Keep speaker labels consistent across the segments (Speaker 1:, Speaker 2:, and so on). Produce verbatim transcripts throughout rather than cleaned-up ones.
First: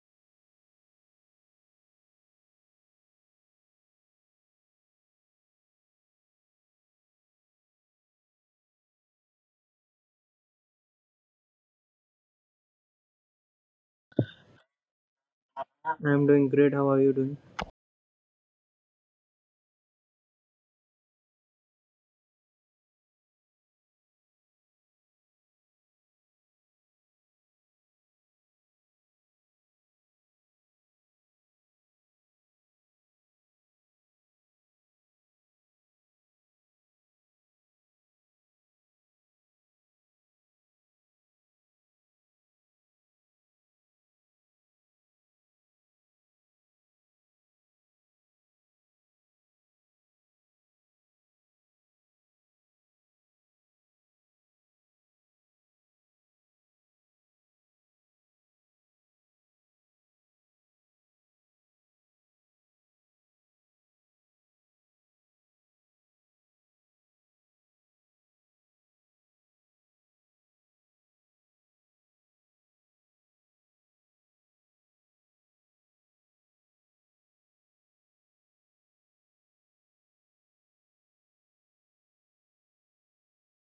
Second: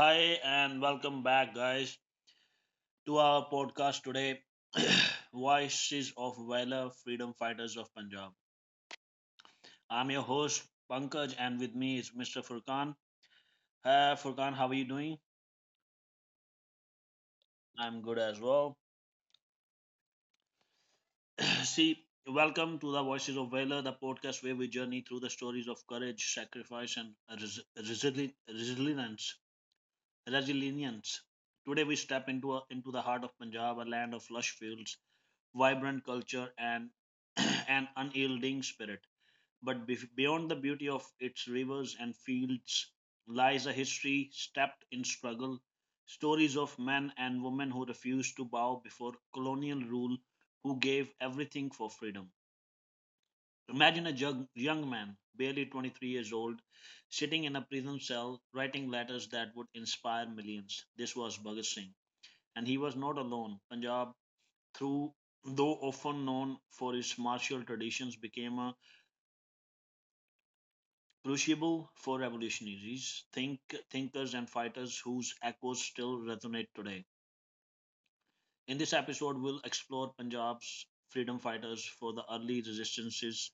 Speaker 1: Hi, and welcome back, guys, to our podcast today, Voices of Valor, Freedom Fighters of Punjab. I'm your host, Pankaj, and with me is Mister Furkan. Uh, Furkan, how are you doing?
Speaker 2: I'm doing great. How are you doing?
Speaker 1: I'm good as well. See, welcome to the Voices of Valor, the podcast where we journey through the stories of courage, sacrifice, and res- resili- resilience. Resilience. Today we step into a, into the heart of Punjab, a land of lush fields, vibrant culture, and an unyielding spirit. But bef- beyond the beauty of its rivers and fields lies a history steeped in struggle, stories of men and women who refused to bow before colonial rule, who gave everything for freedom. Imagine a jug- young man, barely twenty-three years old, sitting in a prison cell, writing letters that would inspire millions. This was Bhagat Singh. And he was not alone. Punjab, through though often known for its martial traditions, became uh, crucible for revolutionaries, think, thinkers, and fighters whose echoes still resonate today. In this episode, we'll explore Punjab's freedom fighters for the early resistances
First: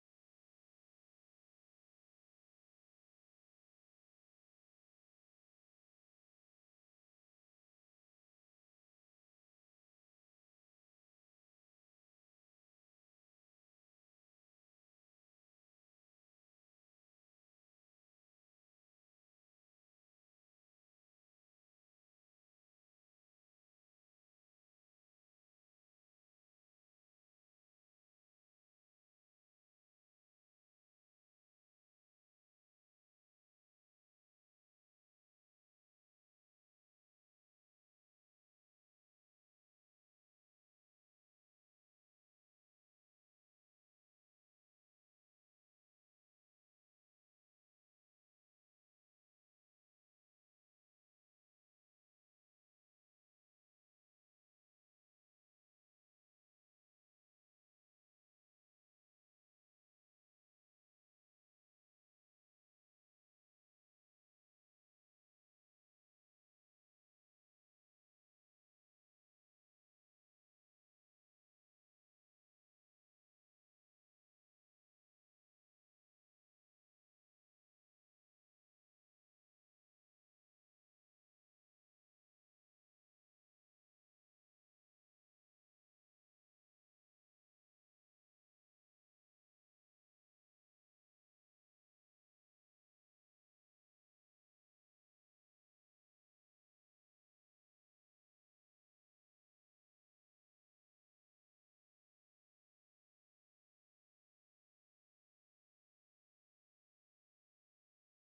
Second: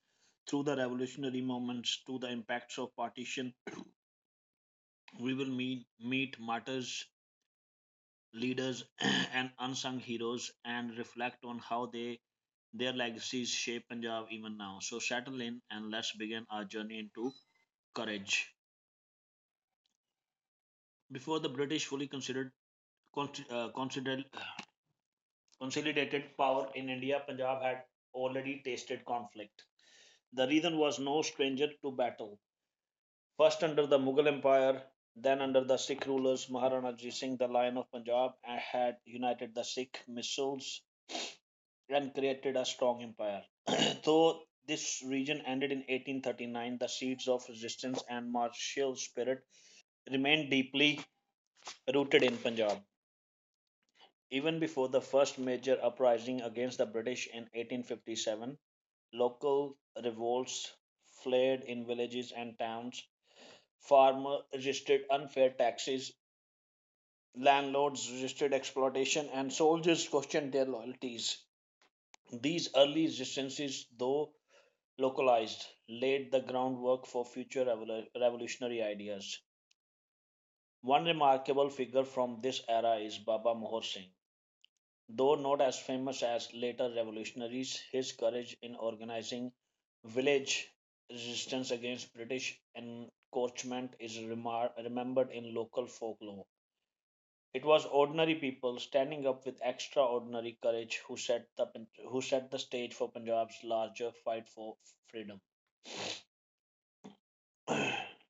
Speaker 1: through the revolutionary movements to the impacts of partition. We will meet, meet martyrs, leaders, and unsung heroes, and reflect on how they their legacies shape Punjab even now. So settle in and let's begin our journey into courage. Before the British fully considered consi- uh, considered consolidated power in India, Punjab had already tasted conflict. The region was no stranger to battle. First under the Mughal Empire, then under the Sikh rulers, Maharana Jit Singh, the Lion of Punjab, had united the Sikh missiles and created a strong empire. Though this region ended in eighteen thirty-nine, the seeds of resistance and martial spirit remained deeply rooted in Punjab. Even before the first major uprising against the British in eighteen fifty-seven, local revolts flared in villages and towns. Farmers resisted unfair taxes, landlords resisted exploitation, and soldiers questioned their loyalties. These early resistances, though localized, laid the groundwork for future revol- revolutionary ideas. One remarkable figure from this era is Baba Mohor Singh. Though not as famous as later revolutionaries, his courage in organizing village resistance against British encroachment is remar- remembered in local folklore. It was ordinary people standing up with extraordinary courage who set the, who set the stage for Punjab's larger fight for freedom.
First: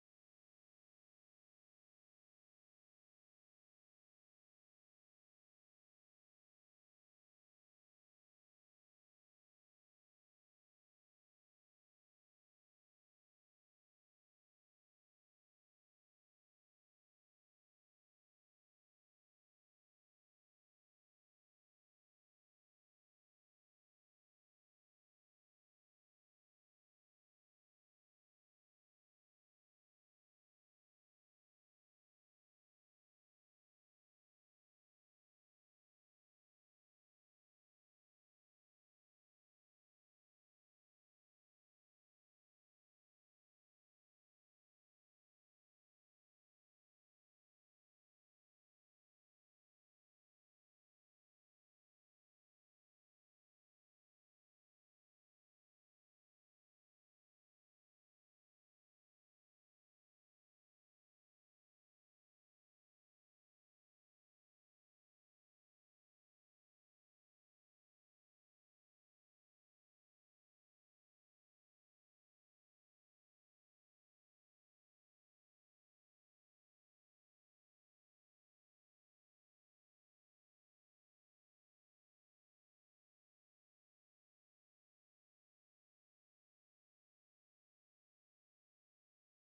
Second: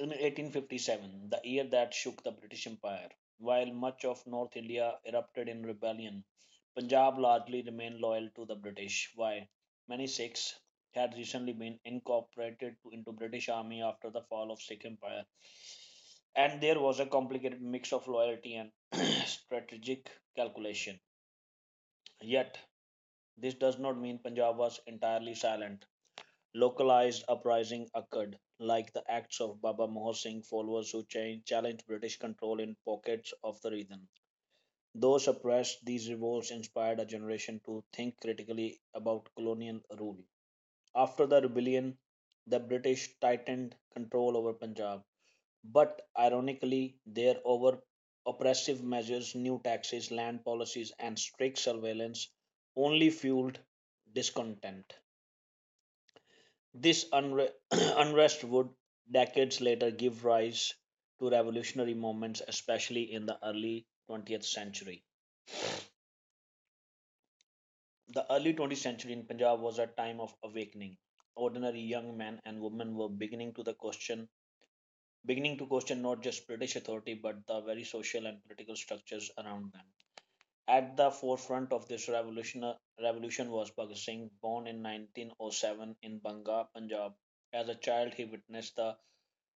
Speaker 1: In eighteen fifty-seven, the year that shook the British Empire, while much of North India erupted in rebellion, Punjab largely remained loyal to the British. Why? Many Sikhs had recently been incorporated into British Army after the fall of Sikh Empire, and there was a complicated mix of loyalty and strategic calculation. Yet, this does not mean Punjab was entirely silent. Localized uprising occurred, like the acts of Baba Mohan Singh followers who challenged British control in pockets of the region. Though suppressed, these revolts inspired a generation to think critically about colonial rule. After the rebellion, the British tightened control over Punjab, but ironically, their over oppressive measures, new taxes, land policies, and strict surveillance only fueled discontent. This unre- unrest would decades later give rise to revolutionary movements, especially in the early twentieth century. The early twentieth century in Punjab was a time of awakening. Ordinary young men and women were beginning to the question, beginning to question not just British authority but the very social and political structures around them. At the forefront of this revolution, revolution was Bhagat Singh, born in nineteen oh seven in Banga, Punjab. As a child, he witnessed the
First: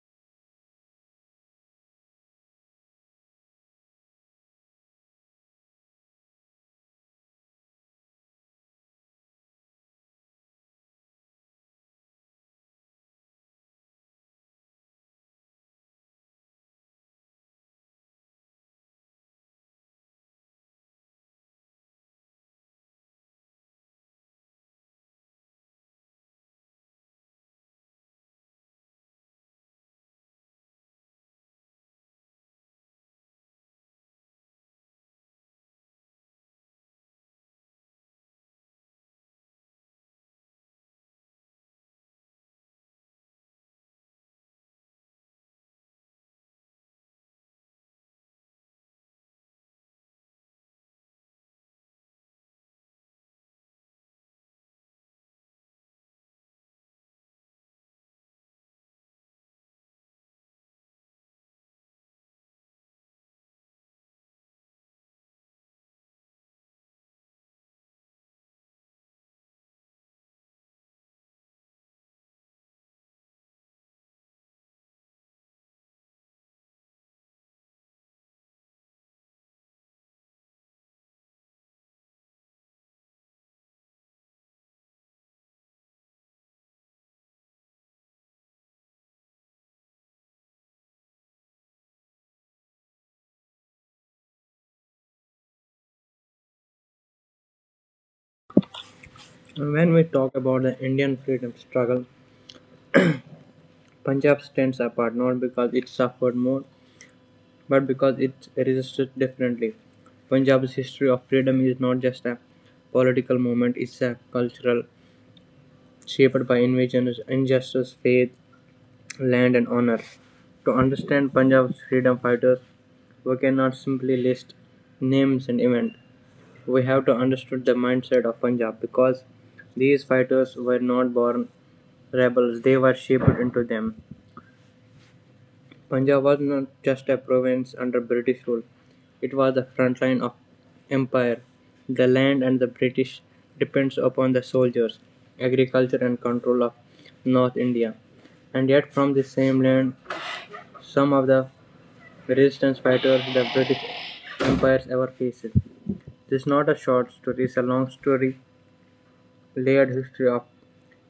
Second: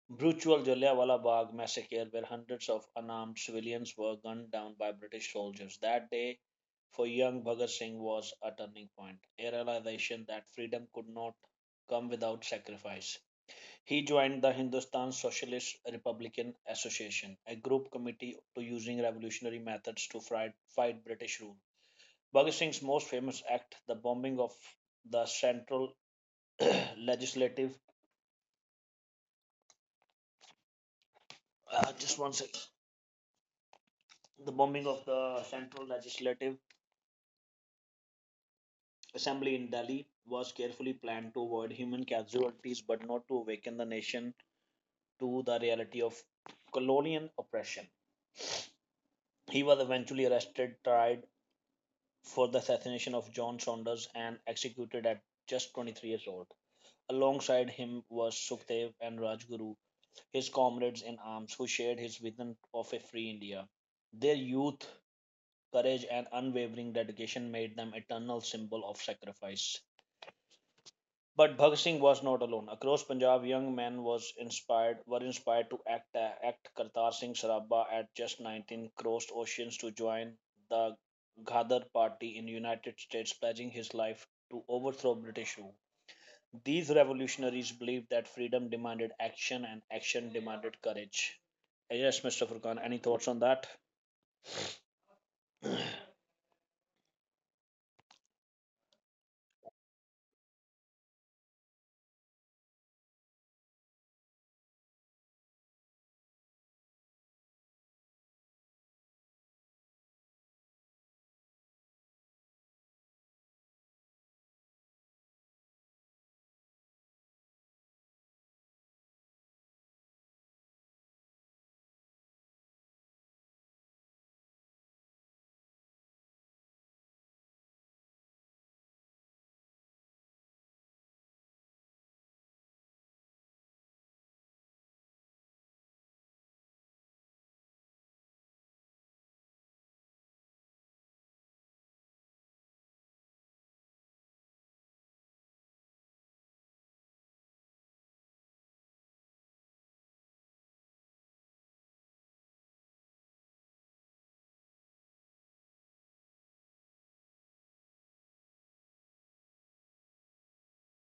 Speaker 1: brutal Jallianwala Bagh massacre, where hundreds of unarmed civilians were gunned down by British soldiers. That day, for young Bhagat Singh, was a turning point, a realization that freedom could not come without sacrifice. He joined the Hindustan Socialist Republican Association, a group committee to using revolutionary methods to fight, fight British rule. Bhagat Singh's most famous act, the bombing of the central legislative, uh, just one second, the bombing of the central legislative assembly in Delhi, was carefully planned to avoid human casualties but not to awaken the nation to the reality of colonial oppression. He was eventually arrested, tried for the assassination of John Saunders, and executed at just twenty-three years old. Alongside him was Sukhdev and Rajguru, his comrades in arms who shared his vision of a free India. Their youth, courage, and unwavering dedication made them eternal symbol of sacrifice. But Bhagat Singh was not alone. Across Punjab, young men was inspired were inspired to act. uh, Act Kartar Singh Sarabha, at just nineteen, crossed oceans to join the Ghadar Party in United States, pledging his life to overthrow British rule. These revolutionaries believed that freedom demanded action and action demanded courage. Yes, Mister Furkan, any thoughts on that?
Speaker 2: When we talk about the Indian freedom struggle, Punjab stands apart not because it suffered more, but because it resisted differently. Punjab's history of freedom is not just a political movement, it's a cultural, shaped by invasions, injustice, faith, land, and honor. To understand Punjab's freedom fighters, we cannot simply list names and events. We have to understand the mindset of Punjab because these fighters were not born rebels, they were shaped into them. Punjab was not just a province under British rule, it was the front line of empire. The land and the British depends upon the soldiers, agriculture and control of North India. And yet from the same land some of the resistance fighters the British empires ever faced. This is not a short story, it's a long story, layered history of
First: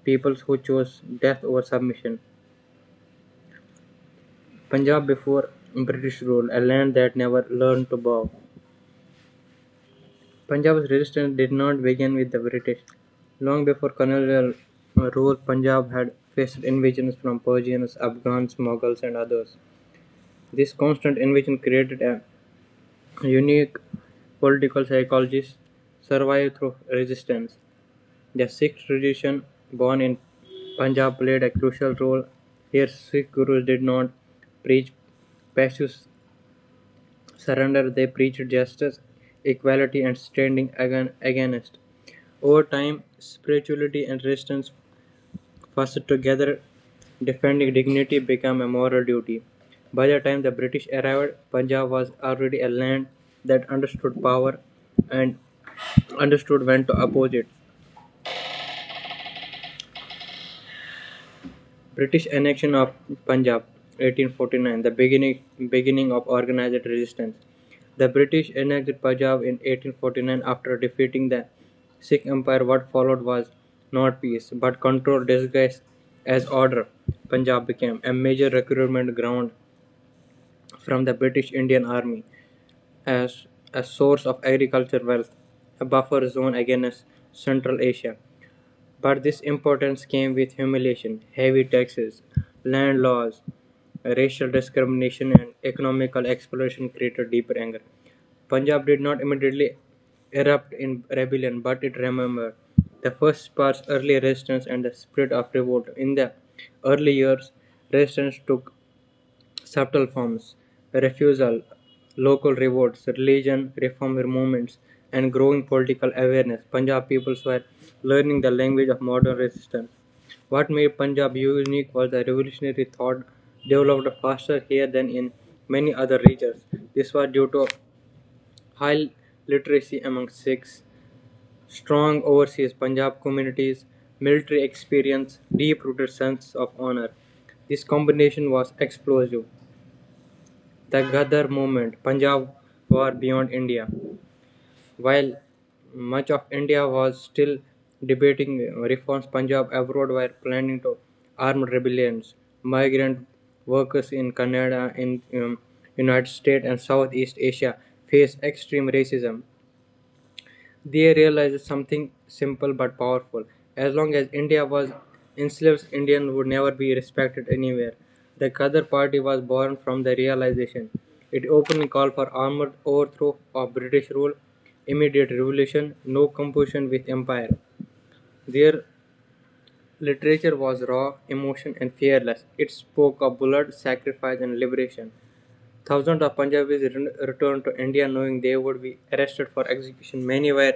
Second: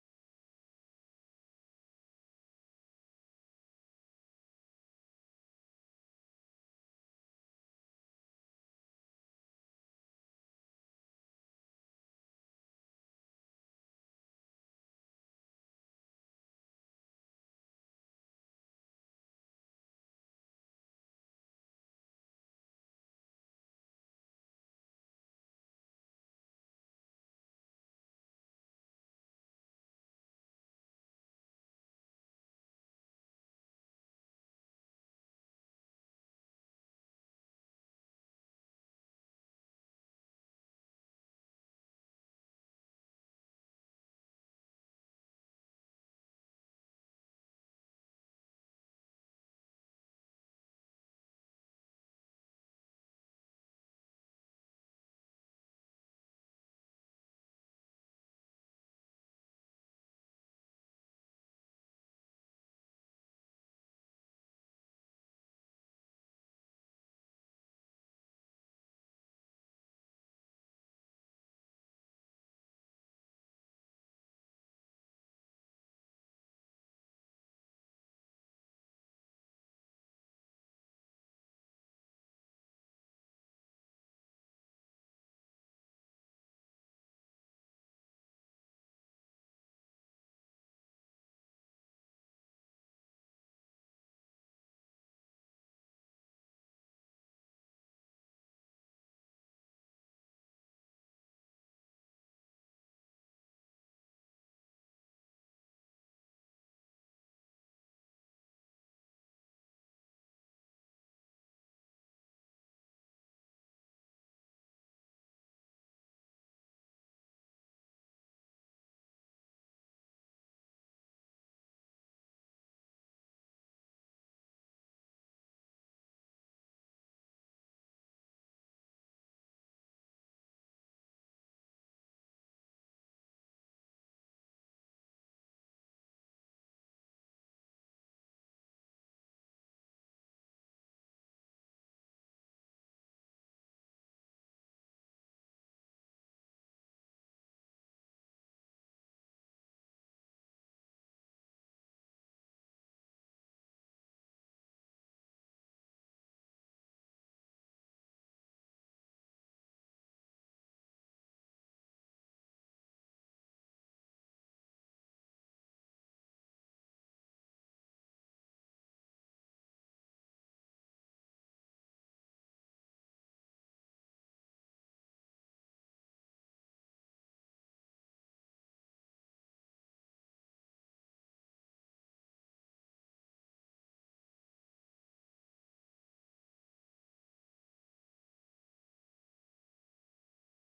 Speaker 2: peoples who chose death over submission. Punjab before British rule, a land that never learned to bow. Punjab's resistance did not begin with the British. Long before colonial rule, Punjab had faced invasions from Persians, Afghans, Mughals, and others. This constant invasion created a unique political psychology survived through resistance. The Sikh tradition born in Punjab played a crucial role. Here, Sikh gurus did not preach passive surrender, they preached justice, equality, and standing agan- against. Over time, spirituality and resistance fused together, defending dignity became a moral duty. By the time the British arrived, Punjab was already a land that understood power and understood when to oppose it. British annexion of Punjab, eighteen forty-nine, the beginning beginning of organized resistance. The British annexed Punjab in eighteen forty-nine after defeating the Sikh Empire what followed was not peace, but control disguised as order. Punjab became a major recruitment ground from the British Indian Army as a source of agricultural wealth, a buffer zone against Central Asia. But this importance came with humiliation, heavy taxes, land laws, racial discrimination, and economical exploitation created deeper anger. Punjab did not immediately erupt in rebellion, but it remembered the first part's early resistance and the spirit of revolt. In the early years, resistance took subtle forms refusal, local revolts, religion reform movements, and growing political awareness. Punjab peoples were learning the language of modern resistance. What made Punjab unique was the revolutionary thought developed faster here than in many other regions. This was due to high literacy among Sikhs, strong overseas Punjab communities, military experience, deep-rooted sense of honor. This combination was explosive. The Ghadar movement, Punjab war beyond India. While much of India was still debating reforms, Punjab abroad were planning to armed rebellions, migrant workers in Canada, in um, United States and Southeast Asia faced extreme racism. They realized something simple but powerful: as long as India was enslaved, Indians would never be respected anywhere. The Ghadir Party was born from the realization. It openly called for armed overthrow of British rule, immediate revolution, no compulsion with empire. Their literature was raw, emotion, and fearless. It spoke of blood, sacrifice, and liberation. Thousands of Punjabis returned to India knowing they would be arrested for execution. Many were.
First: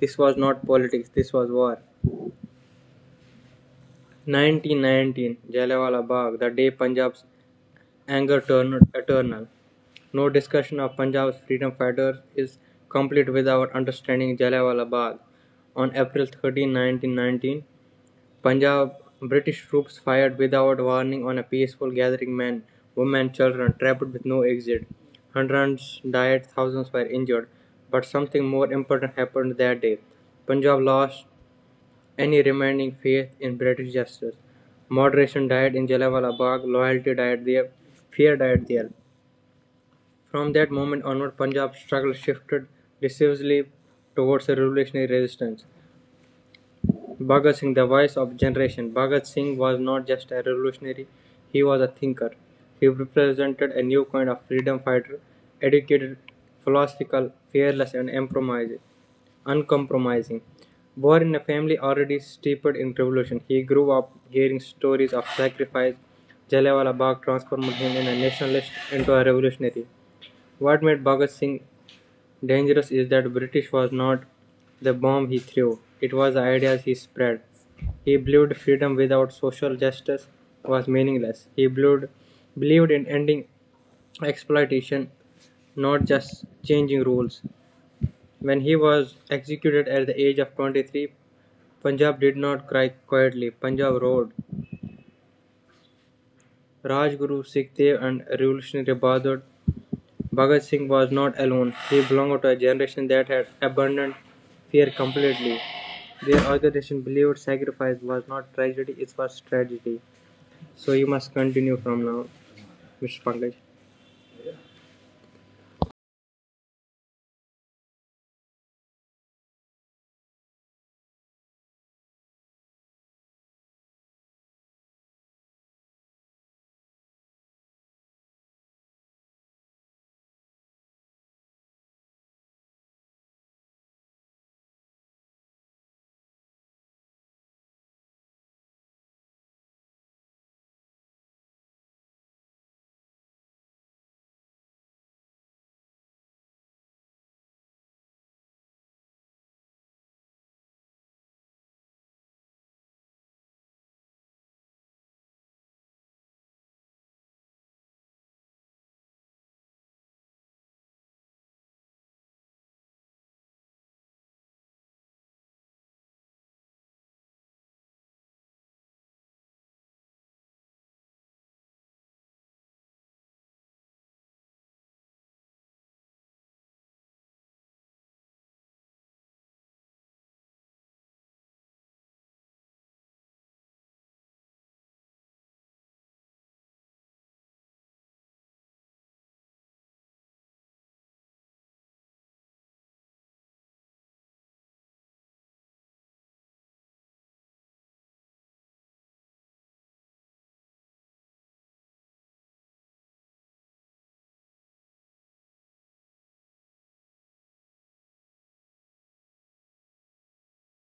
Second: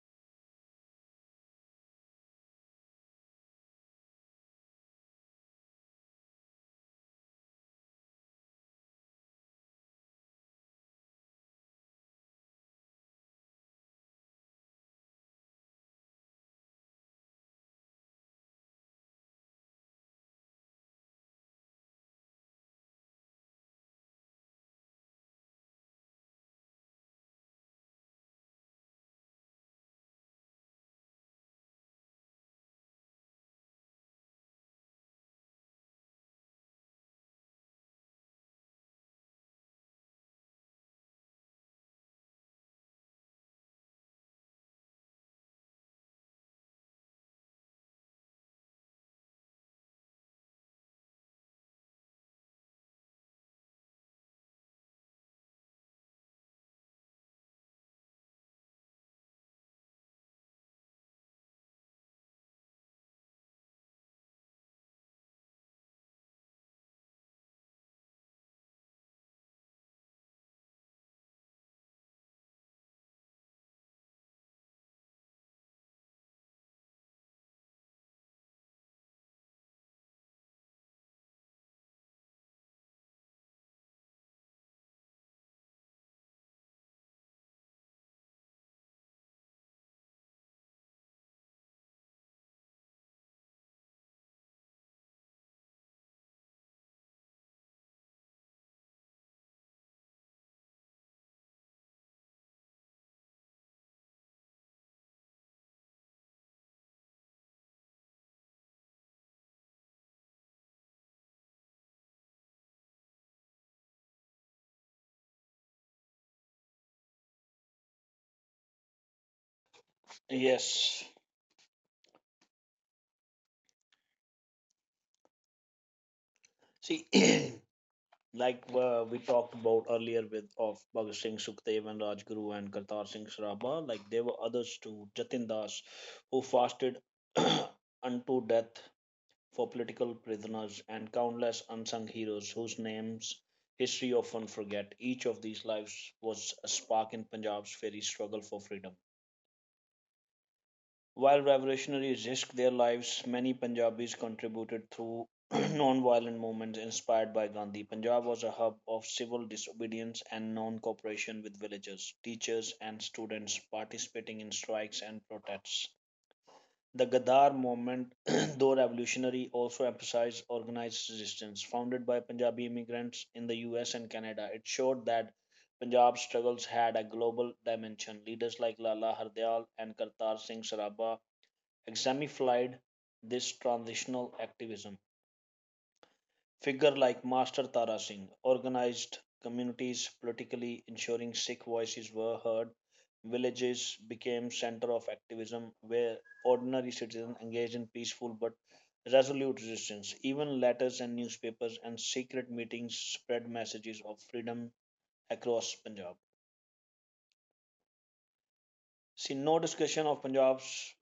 Speaker 2: This was not politics, this was war. nineteen nineteen, Jallianwala Bagh, the day Punjab's anger turned eternal. No discussion of Punjab's freedom fighters is complete without understanding Jallianwala Bagh. On April thirteenth, nineteen nineteen, Punjab British troops fired without warning on a peaceful gathering men, women, children trapped with no exit. Hundreds died, thousands were injured. But something more important happened that day. Punjab lost any remaining faith in British justice. Moderation died in Jallianwala Bagh, loyalty died there, fear died there. From that moment onward, Punjab's struggle shifted decisively towards a revolutionary resistance. Bhagat Singh, the voice of generation, Bhagat Singh was not just a revolutionary, he was a thinker. He represented a new kind of freedom fighter, educated, philosophical, fearless and uncompromising. Born in a family already steeped in revolution, he grew up hearing stories of sacrifice. Jallianwala Bagh transformed him in a nationalist into a revolutionary. What made Bhagat Singh Dangerous is that British was not the bomb he threw, it was the ideas he spread. He believed freedom without social justice was meaningless. He believed, believed in ending exploitation, not just changing rules. When he was executed at the age of twenty-three, Punjab did not cry quietly. Punjab roared. Rajguru, Sikh Dev, and revolutionary Bahadur Bhagat Singh was not alone; he belonged to a generation that had abandoned fear completely. Their organization believed sacrifice was not tragedy, it was tragedy. So you must continue from now, mister Pankaj.
Speaker 1: Yes. See, like uh, we talked about earlier with of Bhagat Singh Sukhdev and Rajguru and Kartar Singh Saraba, like there were others too, Jatin Das, who fasted unto death for political prisoners and countless unsung heroes whose names history often forget. Each of these lives was a spark in Punjab's very struggle for freedom. While revolutionaries risked their lives, many Punjabis contributed through non-violent movements inspired by Gandhi. Punjab was a hub of civil disobedience and non-cooperation with villagers, teachers, and students participating in strikes and protests. The Ghadar movement, though revolutionary, also emphasized organized resistance. Founded by Punjabi immigrants in the U S and Canada, it showed that Punjab's struggles had a global dimension. Leaders like Lala Hardyal and Kartar Singh Saraba exemplified this transitional activism. Figure like Master Tara Singh organized communities politically, ensuring Sikh voices were heard. Villages became center of activism where ordinary citizens engaged in peaceful but resolute resistance. Even letters and newspapers and secret meetings spread messages of freedom across Punjab. See, no discussion of Punjab's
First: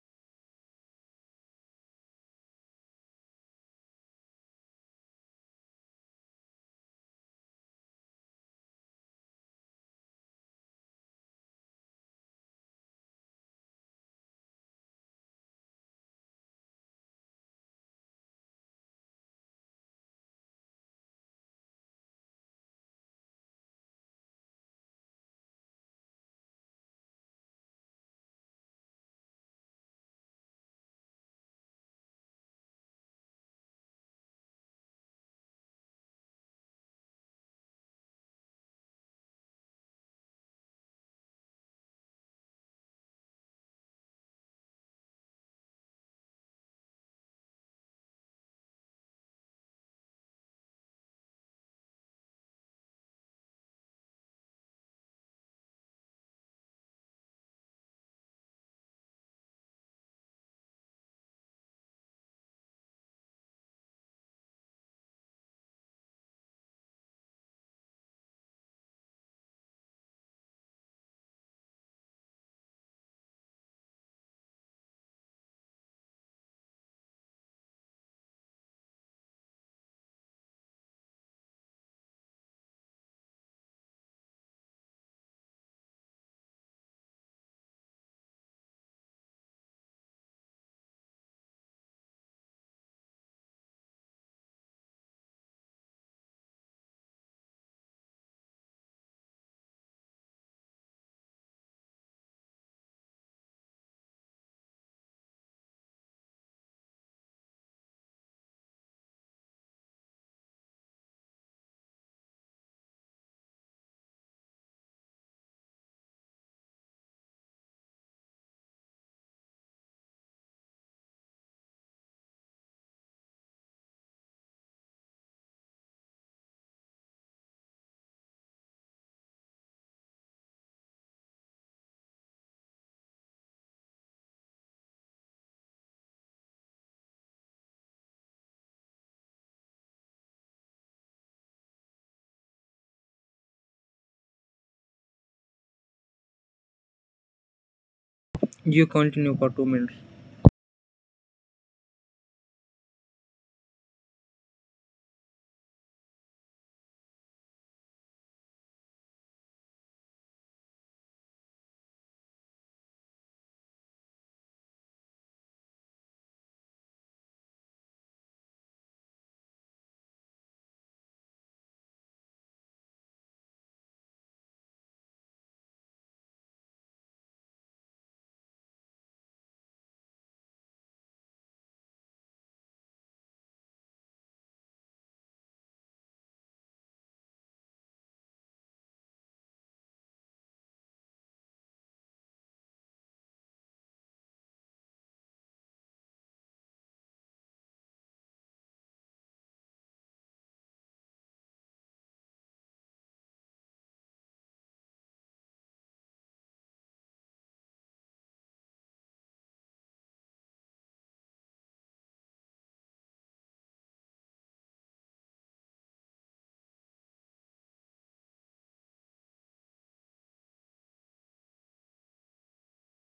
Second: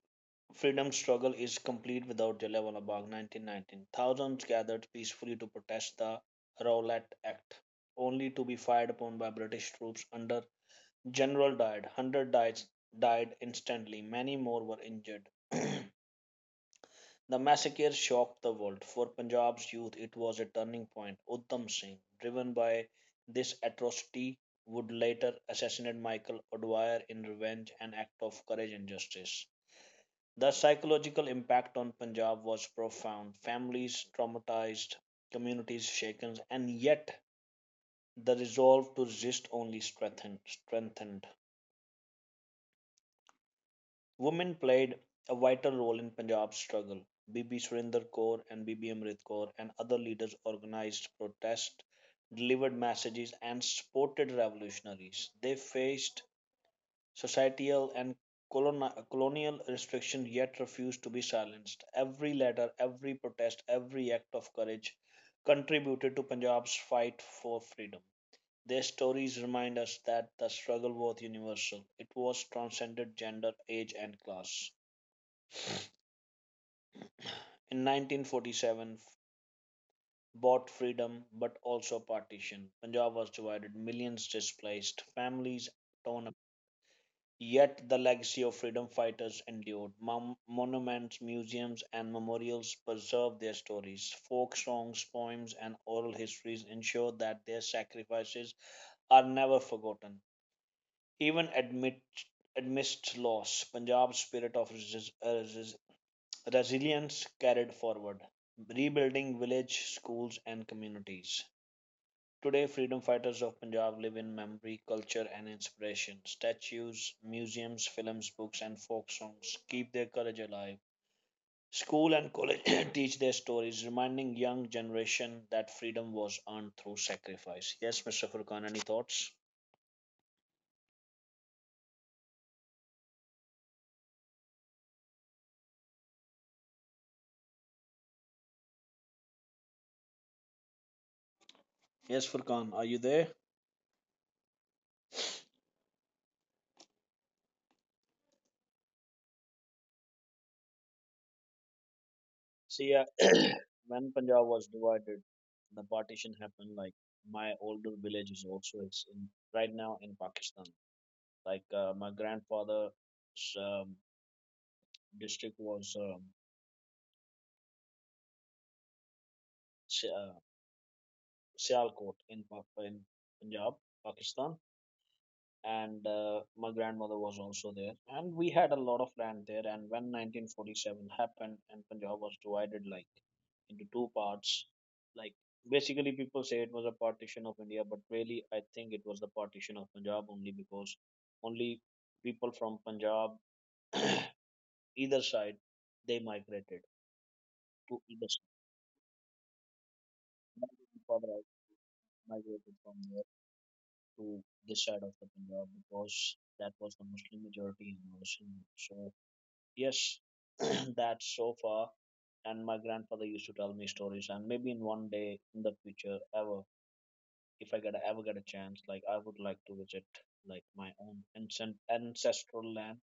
Speaker 1: freedom struggle is complete without Jallianwala Bagh nineteen nineteen. Thousands gathered peacefully to protest the Rowlatt Act, only to be fired upon by British troops under General Dyer. Hundred died, died instantly. Many more were injured. The massacre shocked the world. For Punjab's youth, it was a turning point. Udham Singh, driven by this atrocity, would later assassinate Michael O'Dwyer in revenge, an act of courage and justice. The psychological impact on Punjab was profound. Families traumatized, communities shaken, and yet the resolve to resist only strengthened. strengthened. Women played a vital role in Punjab's struggle. Bibi Surinder Kaur and Bibi Amrit Kaur and other leaders organized protests, delivered messages, and supported revolutionaries. They faced societal and coloni- colonial restriction yet refused to be silenced. Every letter, every protest, every act of courage contributed to Punjab's fight for freedom. Their stories remind us that the struggle was universal. It was transcended gender, age, and class. In nineteen forty-seven, bought freedom but also partition. Punjab was divided, millions displaced, families torn. Yet the legacy of freedom fighters endured. Mon- monuments, museums, and memorials preserve their stories. Folk songs, poems, and oral histories ensure that their sacrifices are never forgotten. Even amid amidst loss, Punjab's spirit of resi- uh, resi- resilience carried forward, rebuilding village, schools, and communities. Today, freedom fighters of Punjab live in memory, culture, and inspiration. Statues, museums, films, books, and folk songs keep their courage alive. School and college teach their stories, reminding young generation that freedom was earned through sacrifice. Yes, Mister Furkan, any thoughts? Yes, Furkan, are you there?
Speaker 2: You continue for two minutes.
Speaker 1: See, uh, when Punjab was divided, the partition happened. Like my older village is also is in right now in Pakistan. Like uh, my grandfather district was um, Si- uh, Sialkot in Pa- in Punjab, Pakistan, and uh, my grandmother was also there, and we had a lot of land there. And when nineteen forty-seven happened, and Punjab was divided like into two parts, like basically people say it was a partition of India, but really I think it was the partition of Punjab only because only people from Punjab either side they migrated to either side. My grandfather migrated from to this side of the Punjab because that was the Muslim majority in our Sindh. So yes, that's so far. And my grandfather used to tell me stories, and maybe in one day in the future, ever if I get a, ever get a chance, like I would like to visit like my own ancient ancestral land.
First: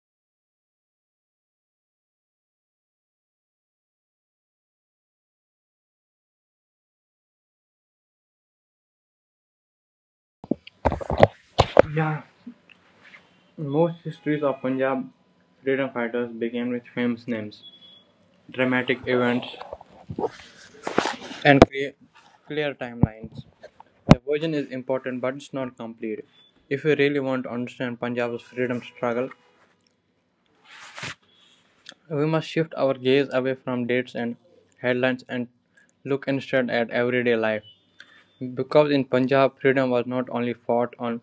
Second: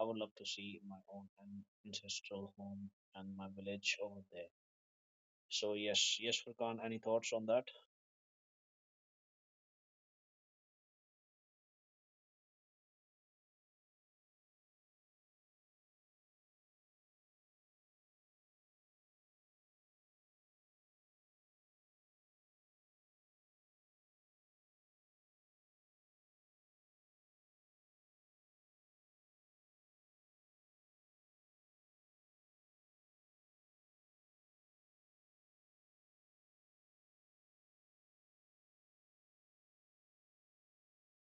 Speaker 1: I would love to see my own an- ancestral home and my village over there. So yes, yes, Furkan, any thoughts on that?
Speaker 2: Yeah, most histories of Punjab freedom fighters began with famous names, dramatic events, and clear, clear timelines. The version is important but it's not complete. If you really want to understand Punjab's freedom struggle, we must shift our gaze away from dates and headlines and look instead at everyday life. Because in Punjab, freedom was not only fought on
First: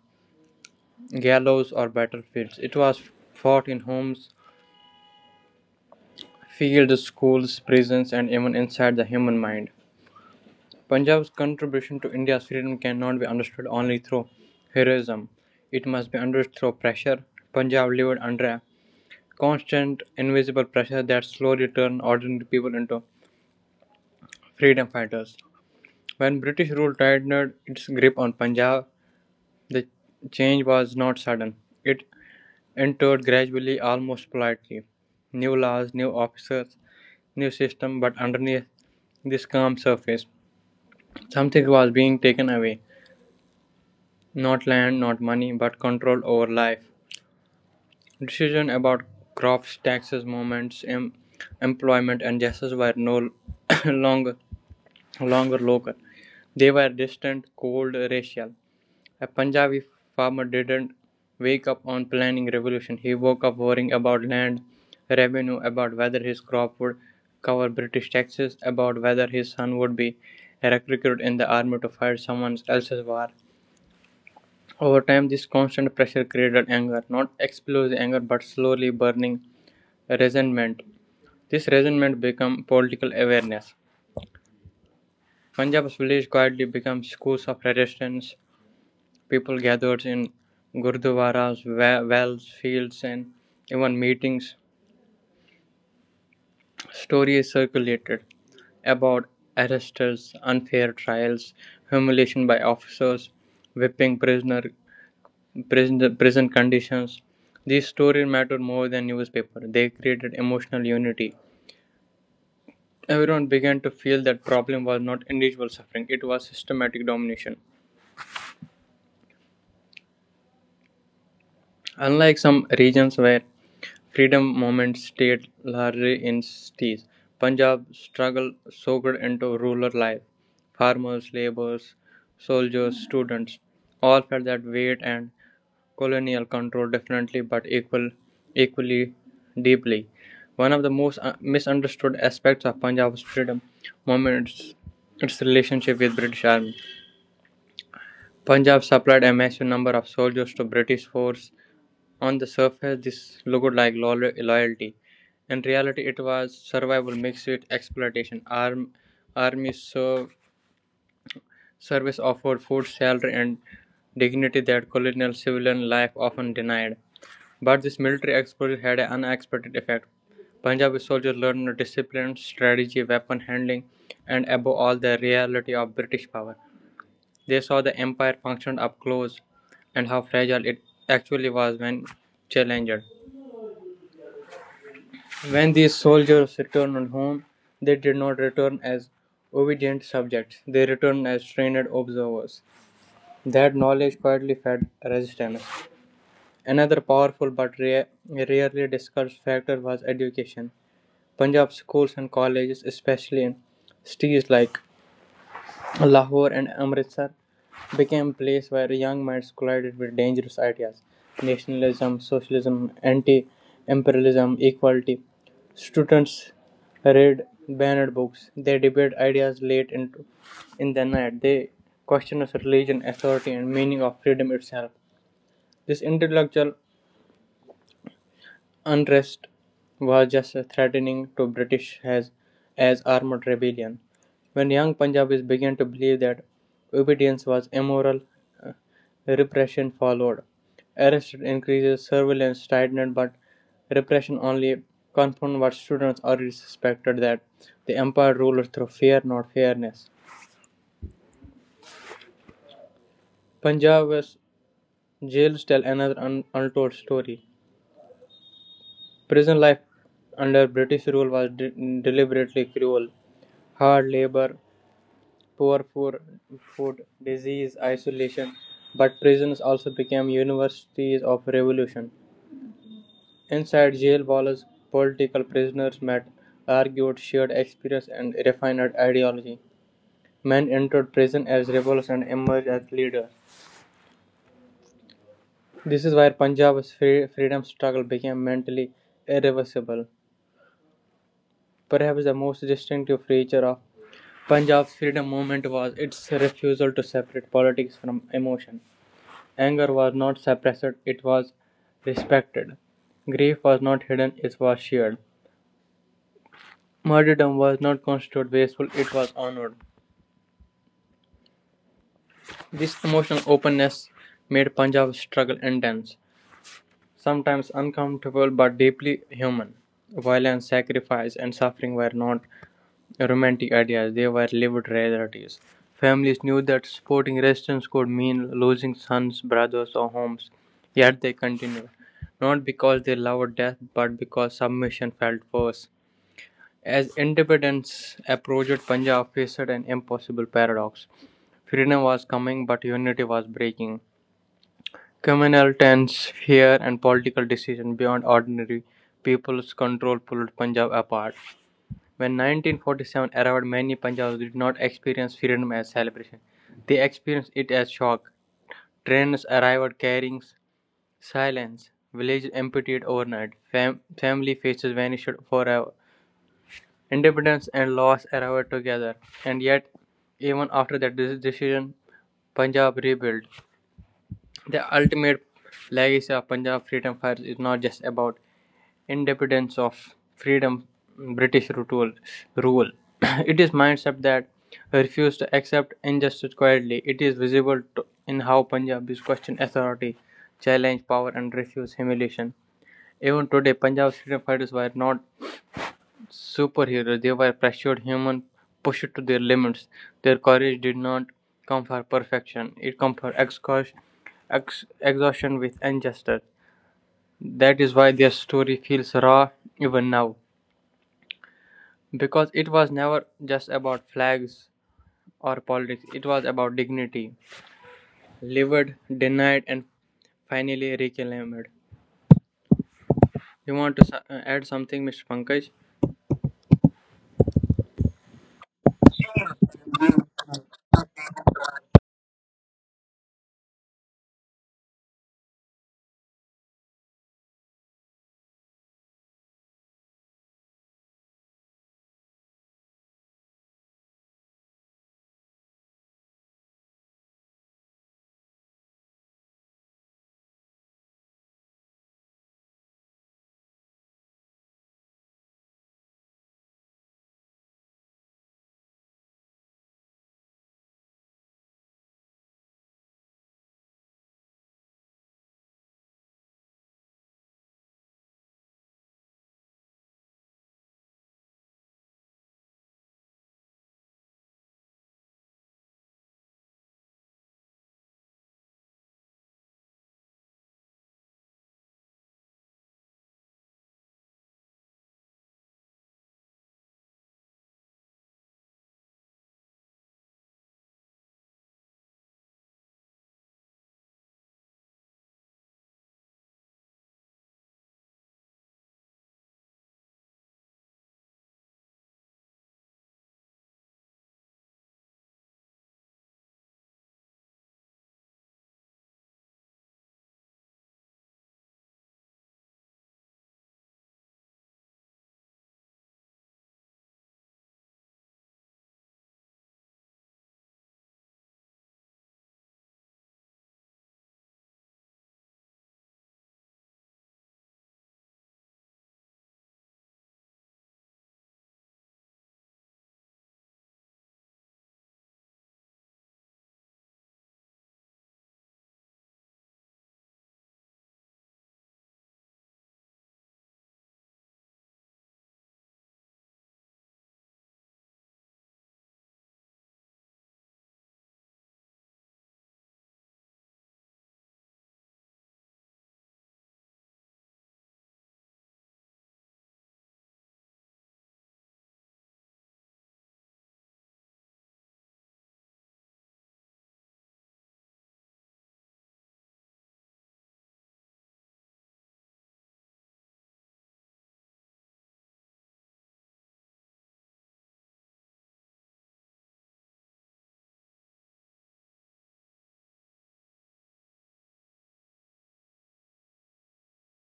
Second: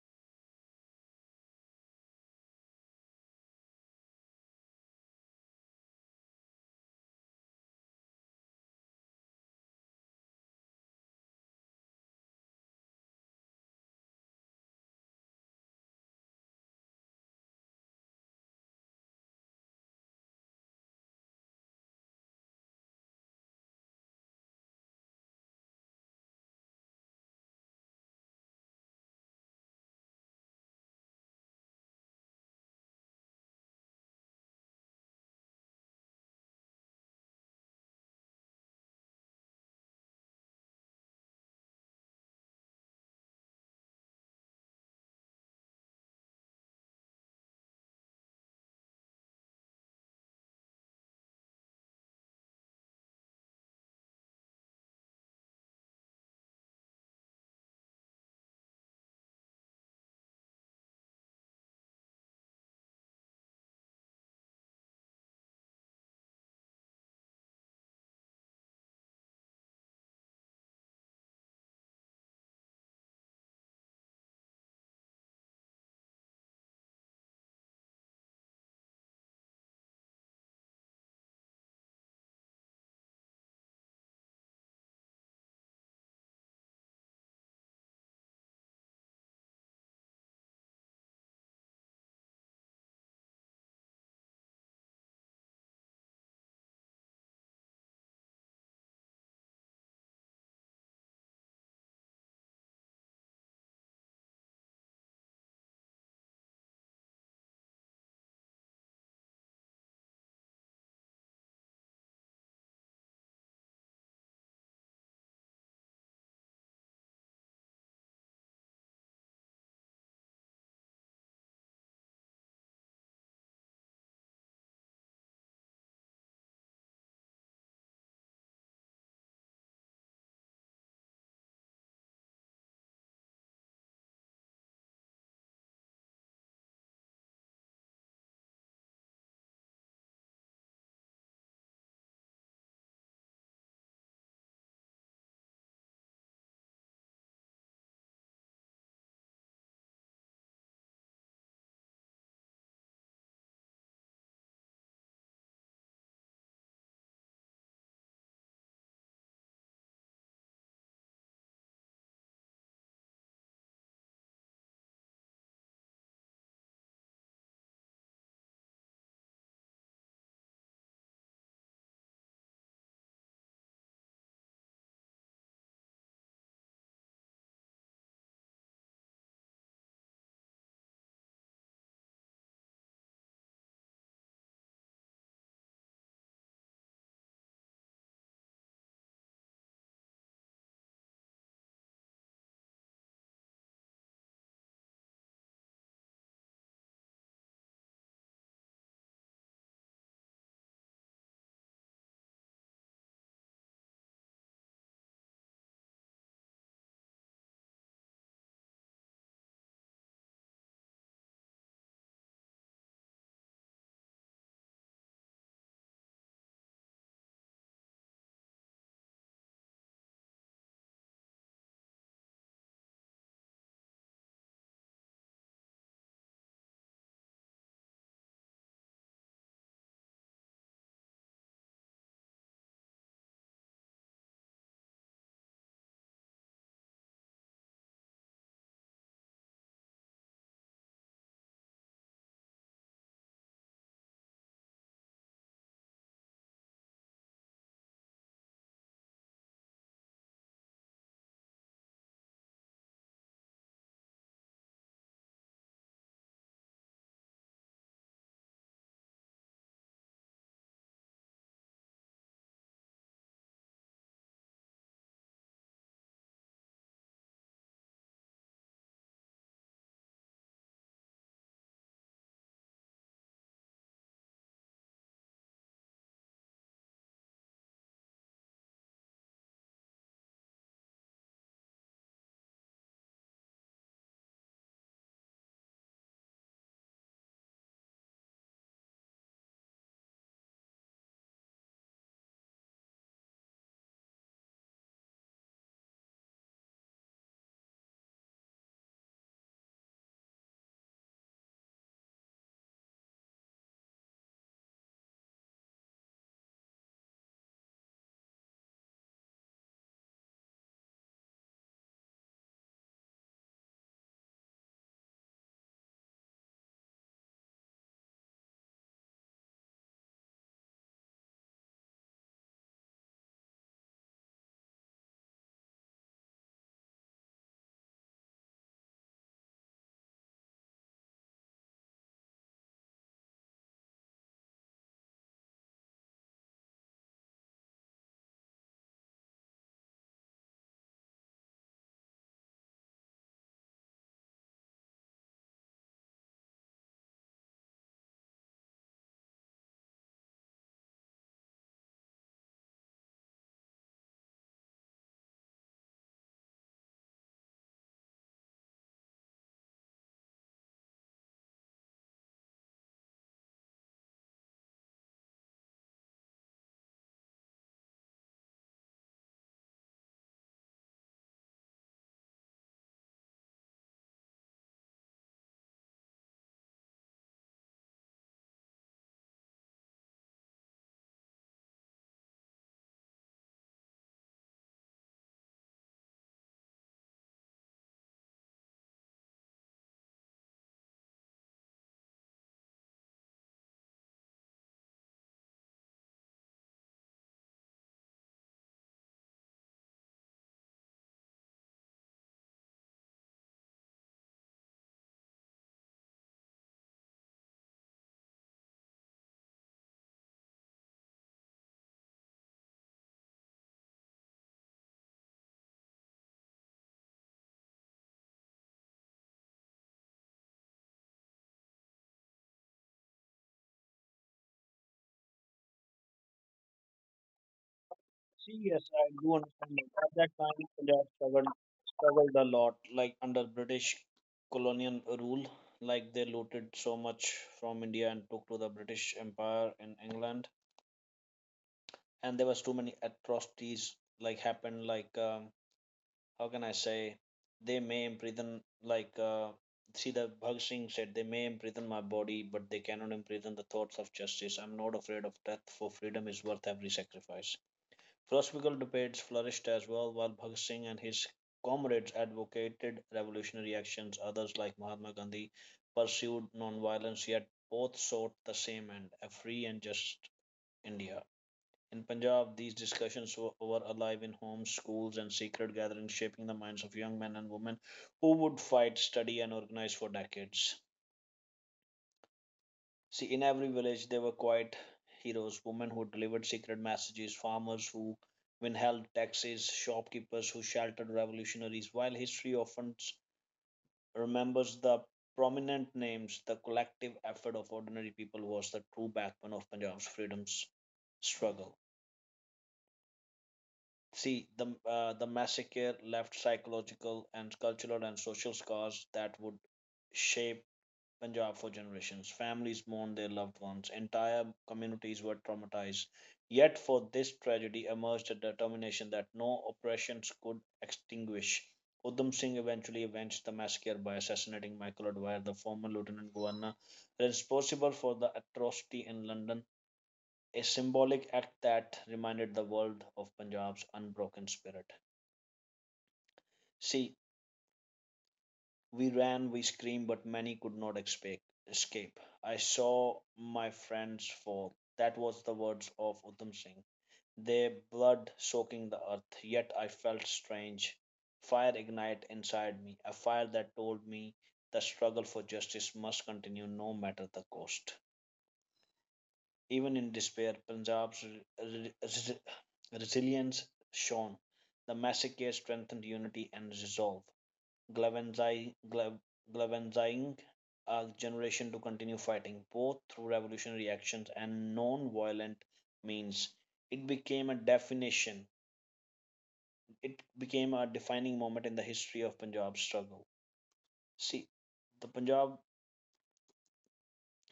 Speaker 2: gallows or battlefields, it was fought in homes, fields, schools, prisons, and even inside the human mind. Punjab's contribution to India's freedom cannot be understood only through heroism, it must be understood through pressure. Punjab lived under a constant, invisible pressure that slowly turned ordinary people into freedom fighters. When British rule tightened its grip on Punjab, the change was not sudden. It entered gradually, almost politely. New laws, new officers, new system, but underneath this calm surface, something was being taken away. Not land, not money, but control over life. Decisions about crops, taxes, movements, em- employment, and justice were no longer, longer local. They were distant, cold, racial. A Punjabi farmer didn't wake up on planning revolution. He woke up worrying about land revenue, about whether his crop would cover British taxes, about whether his son would be recruited in the army to fight someone else's war. Over time, this constant pressure created anger, not explosive anger, but slowly burning resentment. This resentment became political awareness. Punjab's village quietly became schools of resistance. People gathered in gurdwaras, wells, fields, and even meetings. Stories circulated about arrests, unfair trials, humiliation by officers, whipping prisoner, prison, prison conditions. These stories mattered more than newspaper. They created emotional unity. Everyone began to feel that problem was not individual suffering; it was systematic domination. Unlike some regions where freedom movement stayed largely in cities. Punjab struggle soaked into rural life. Farmers, laborers, soldiers, students all felt that weight and colonial control differently but equal, equally deeply. One of the most uh, misunderstood aspects of Punjab's freedom movement is its relationship with British Army. Punjab supplied a massive number of soldiers to British force on the surface, this looked like lo- loyalty. In reality, it was survival mixed with exploitation. Arm, army serve, service offered food, salary, and dignity that colonial civilian life often denied. But this military exposure had an unexpected effect. Punjabi soldiers learned discipline, strategy, weapon handling, and above all, the reality of British power. They saw the empire functioned up close and how fragile it actually was when challenged. When these soldiers returned home, they did not return as obedient subjects, they returned as trained observers. That knowledge quietly fed resistance. Another powerful but rea- rarely discussed factor was education. Punjab schools and colleges, especially in cities like Lahore and Amritsar, became a place where young minds collided with dangerous ideas nationalism, socialism, anti imperialism, equality. Students read banned books, they debate ideas late into, in the night, they question religion, authority, and meaning of freedom itself. This intellectual unrest was just threatening to British as, as armed rebellion. When young Punjabis began to believe that obedience was immoral, uh, repression followed. Arrest increases, surveillance tightened, but repression only confirmed what students already suspected that the empire ruled through fear, not fairness. Punjab's jails tell another un- untold story. Prison life under British rule was de- deliberately cruel. Hard labor, poor food, food, disease, isolation. But prisons also became universities of revolution. Inside jail walls, political prisoners met, argued, shared experience, and refined ideology. Men entered prison as rebels and emerged as leaders. This is where Punjab's free- freedom struggle became mentally irreversible. Perhaps the most distinctive feature of Punjab's freedom movement was its refusal to separate politics from emotion. Anger was not suppressed, it was respected. Grief was not hidden, it was shared. Martyrdom was not constituted wasteful, it was honored. This emotional openness made Punjab's struggle intense, sometimes uncomfortable but deeply human. Violence, sacrifice, and suffering were not romantic ideas. They were lived realities. Families knew that supporting resistance could mean losing sons, brothers, or homes. Yet they continued, not because they loved death, but because submission felt worse. As independence approached, Punjab faced an impossible paradox. Freedom was coming, but unity was breaking. Communal tense, fear, and political decision beyond ordinary people's control pulled Punjab apart. When nineteen forty-seven arrived, many Punjabis did not experience freedom as celebration. They experienced it as shock. Trains arrived carrying silence. Villages emptied overnight. Fam- family faces vanished forever. Independence and loss arrived together. And yet, even after that dec- decision, Punjab rebuilt. The ultimate legacy of Punjab freedom fighters is not just about independence of freedom British rule. rule. It is mindset that refused to accept injustice quietly. It is visible to, in how Punjabis question authority, challenge power, and refuse humiliation. Even today, Punjab's freedom fighters were not superheroes. They were pressured human, pushed to their limits. Their courage did not come for perfection. It came for exhaustion, ex- exhaustion with injustice. That is why their story feels raw even now. Because it was never just about flags or politics, it was about dignity. Livid, denied, and finally reclaimed. You want to s- uh, add something, Mister Pankaj?
Speaker 1: See, yes, I do understand that. At that time, India struggled, struggled a lot, like under British colonial rule. Like they looted so much from India and took to the British Empire in England. And there was too many atrocities like happened. Like um, how can I say? They may imprison like uh, see the Bhag Singh said they may imprison my body, but they cannot imprison the thoughts of justice. I'm not afraid of death, for freedom is worth every sacrifice. Philosophical debates flourished as well, while Bhagat Singh and his comrades advocated revolutionary actions. Others, like Mahatma Gandhi, pursued nonviolence, yet both sought the same end, a free and just India. In Punjab, these discussions were, were alive in homes, schools, and secret gatherings, shaping the minds of young men and women who would fight, study, and organize for decades. See, in every village, there were quiet heroes, women who delivered secret messages, farmers who withheld taxes, shopkeepers who sheltered revolutionaries. While history often s- remembers the prominent names, the collective effort of ordinary people was the true backbone of Punjab's freedom's struggle. See, the, uh, the massacre left psychological and cultural and social scars that would shape Punjab for generations. Families mourned their loved ones. Entire communities were traumatized. Yet, for this tragedy emerged a determination that no oppressions could extinguish. Udham Singh eventually avenged the massacre by assassinating Michael O'Dwyer, the former lieutenant governor responsible for the atrocity in London, a symbolic act that reminded the world of Punjab's unbroken spirit. See, we ran, we screamed, but many could not expect, escape. I saw my friends fall. That was the words of Udham Singh, their blood soaking the earth. Yet I felt strange. Fire ignited inside me, a fire that told me the struggle for justice must continue no matter the cost. Even in despair, Punjab's re- re- resilience shone. The massacre strengthened unity and resolve, galvanizing a generation to continue fighting, both through revolutionary actions and non-violent means. It became a definition. It became a defining moment in the history of Punjab struggle. See, the Punjab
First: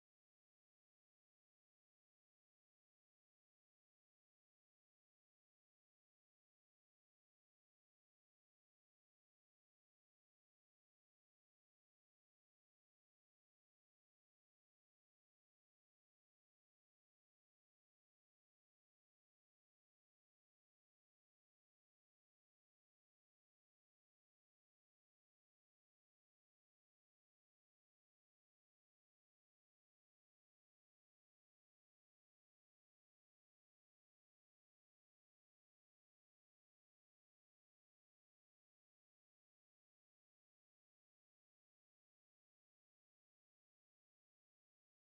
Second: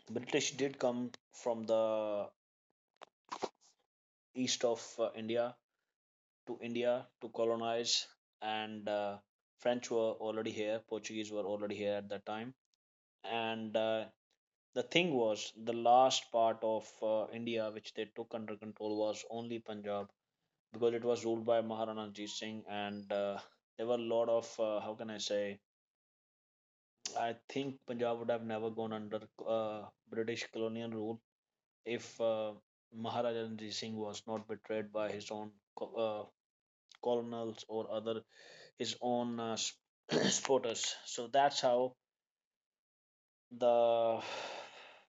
Speaker 1: British did come from the east of uh, India to India to colonize, and uh, French were already here, Portuguese were already here at that time, and uh, the thing was the last part of uh, India which they took under control was only Punjab because it was ruled by Maharana Jeet Singh. And uh, there were a lot of uh, how can I say, I think Punjab would have never gone under uh, British colonial rule if uh, Maharaja Ranjit Singh was not betrayed by his own co- uh, colonels or other his own uh, supporters. So that's how the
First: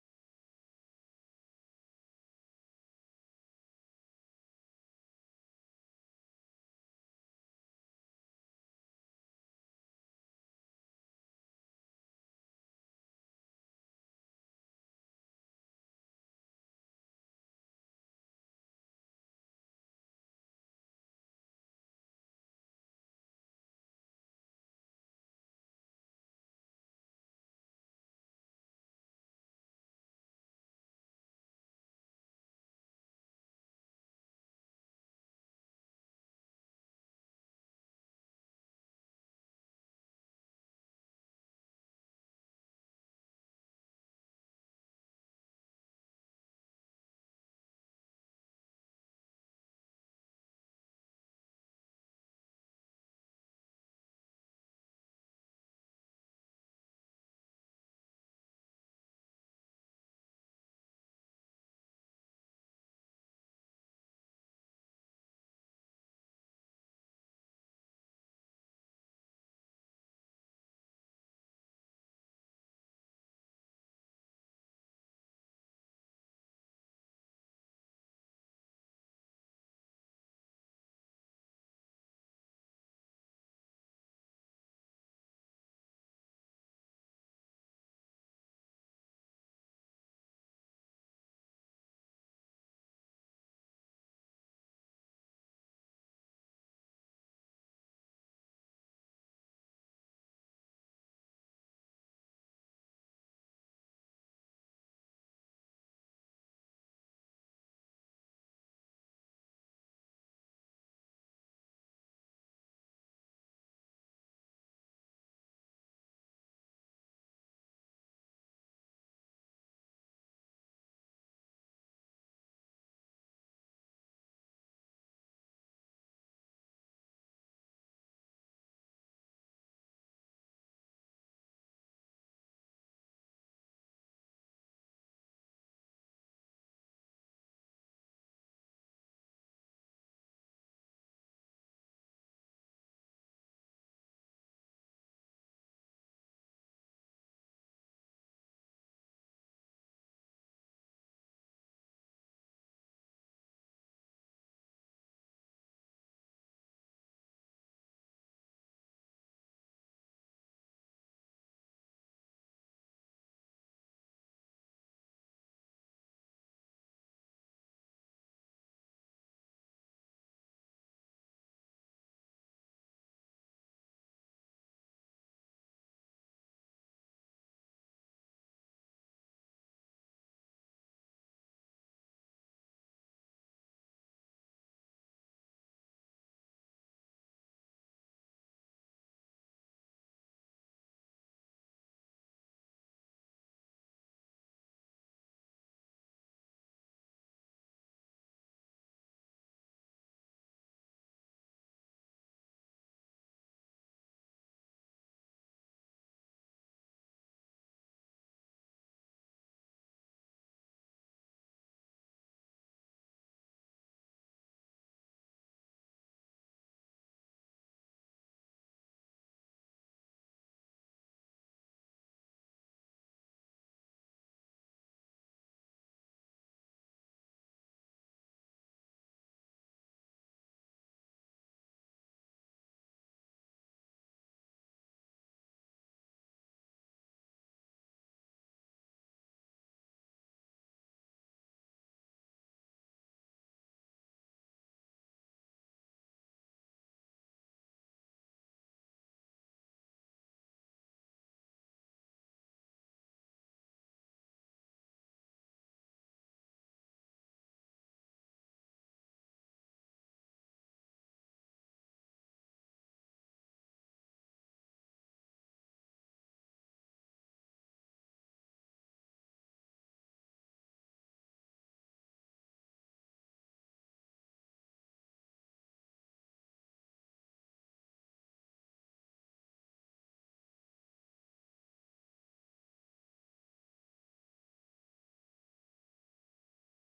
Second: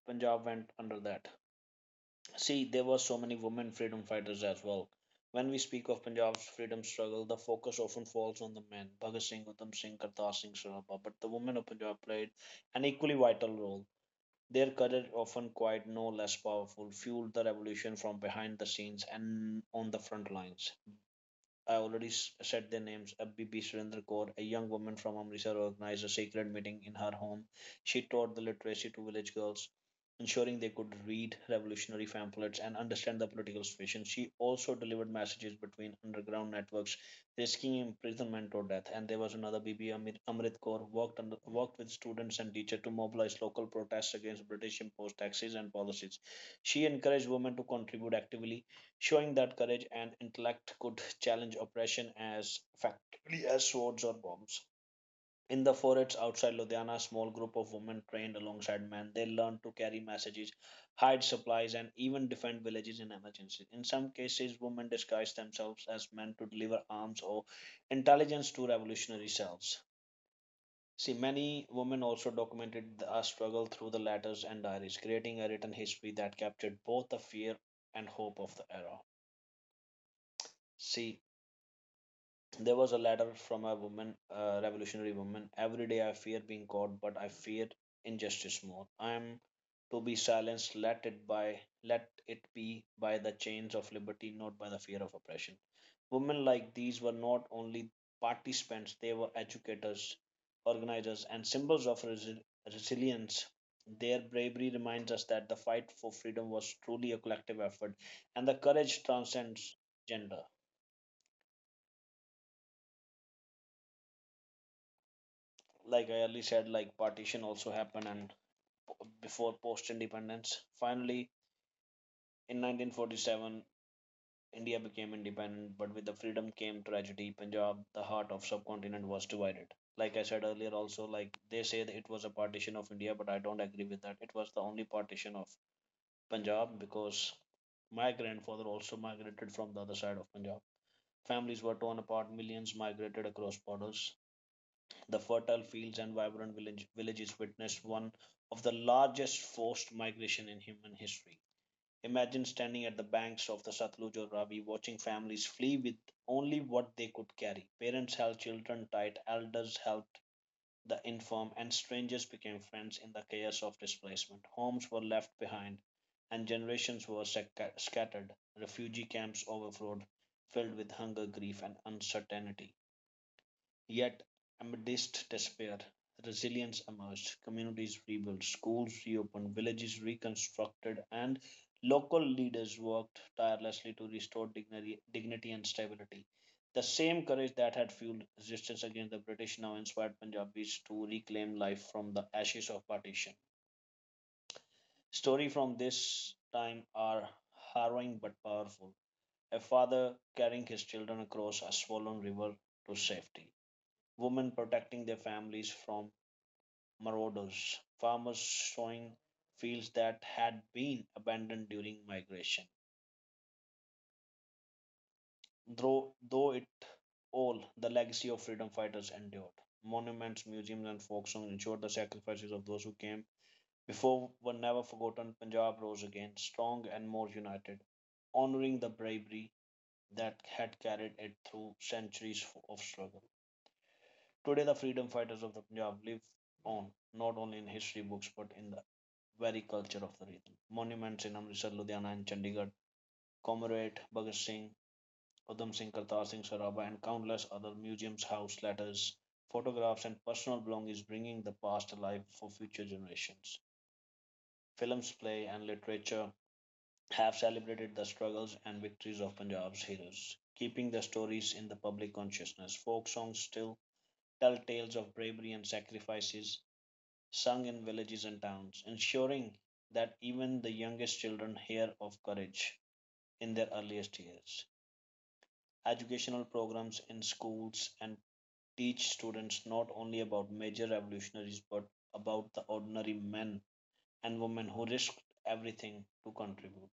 Speaker 1: Punjab went under that. See, there were so many women freedom fighters as well. When we speak of Punjab's freedom struggle, the focus often falls on the men, Bhagat Singh, Udham Singh, Kartar Singh, Sarabha, but the women of Punjab played an equally vital role. Their courage, often quite no less powerful, fueled the revolution from behind the scenes and on the front lines. I already s- said their names. A B B Surendra Kaur, a young woman from Amritsar, organized a sacred meeting in her home. She taught the literacy to village girls, ensuring they could read revolutionary pamphlets and understand the political situation. She also delivered messages between underground networks, risking imprisonment or death. And there was another B B Amir, Amrit Kaur, worked, under, worked with students and teachers to mobilize local protests against British imposed taxes and policies. She encouraged women to contribute actively, showing that courage and intellect could challenge oppression as effectively as swords or bombs. In the forests outside Ludhiana, a small group of women trained alongside men. They learned to carry messages, hide supplies, and even defend villages in emergencies. In some cases, women disguised themselves as men to deliver arms or intelligence to revolutionary cells. See, many women also documented the struggle through the letters and diaries, creating a written history that captured both the fear and hope of the era. See, there was a letter from a woman, a revolutionary woman. Every day I fear being caught, but I fear injustice more. I am to be silenced. Let it by let it be by the chains of liberty, not by the fear of oppression. Women like these were not only participants; they were educators, organizers, and symbols of resi- resilience. Their bravery reminds us that the fight for freedom was truly a collective effort, and the courage transcends gender. Like I earlier said, like partition also happened and before post independence. Finally, in nineteen forty-seven, India became independent, but with the freedom came tragedy. Punjab, the heart of subcontinent, was divided. Like I said earlier, also like they say that it was a partition of India, but I don't agree with that. It was the only partition of Punjab because my grandfather also migrated from the other side of Punjab. Families were torn apart, millions migrated across borders. The fertile fields and vibrant village, villages witnessed one of the largest forced migration in human history. Imagine standing at the banks of the Satluj or Ravi, watching families flee with only what they could carry. Parents held children tight, elders helped the infirm, and strangers became friends in the chaos of displacement. Homes were left behind, and generations were sac- scattered. Refugee camps overflowed, filled with hunger, grief, and uncertainty. Yet, amidst despair, resilience emerged. Communities rebuilt, schools reopened, villages reconstructed, and local leaders worked tirelessly to restore dignity, dignity and stability. The same courage that had fueled resistance against the British now inspired Punjabis to reclaim life from the ashes of partition. Stories from this time are harrowing but powerful. A father carrying his children across a swollen river to safety, women protecting their families from marauders, farmers sowing fields that had been abandoned during migration. Though, though it all, the legacy of freedom fighters endured. Monuments, museums, and folk songs ensured the sacrifices of those who came before were never forgotten. Punjab rose again, strong and more united, honoring the bravery that had carried it through centuries of struggle. Today, the freedom fighters of the Punjab live on not only in history books but in the very culture of the region. Monuments in Amritsar, Ludhiana, and Chandigarh commemorate Bhagat Singh, Udham Singh, Kartar Singh Saraba, and countless other museums, house letters, photographs, and personal belongings, bringing the past alive for future generations. Films, play, and literature have celebrated the struggles and victories of Punjab's heroes, keeping their stories in the public consciousness. Folk songs still tell tales of bravery and sacrifices, sung in villages and towns, ensuring that even the youngest children hear of courage in their earliest years. Educational programs in schools and teach students not only about major revolutionaries but about the ordinary men and women who risked everything to contribute.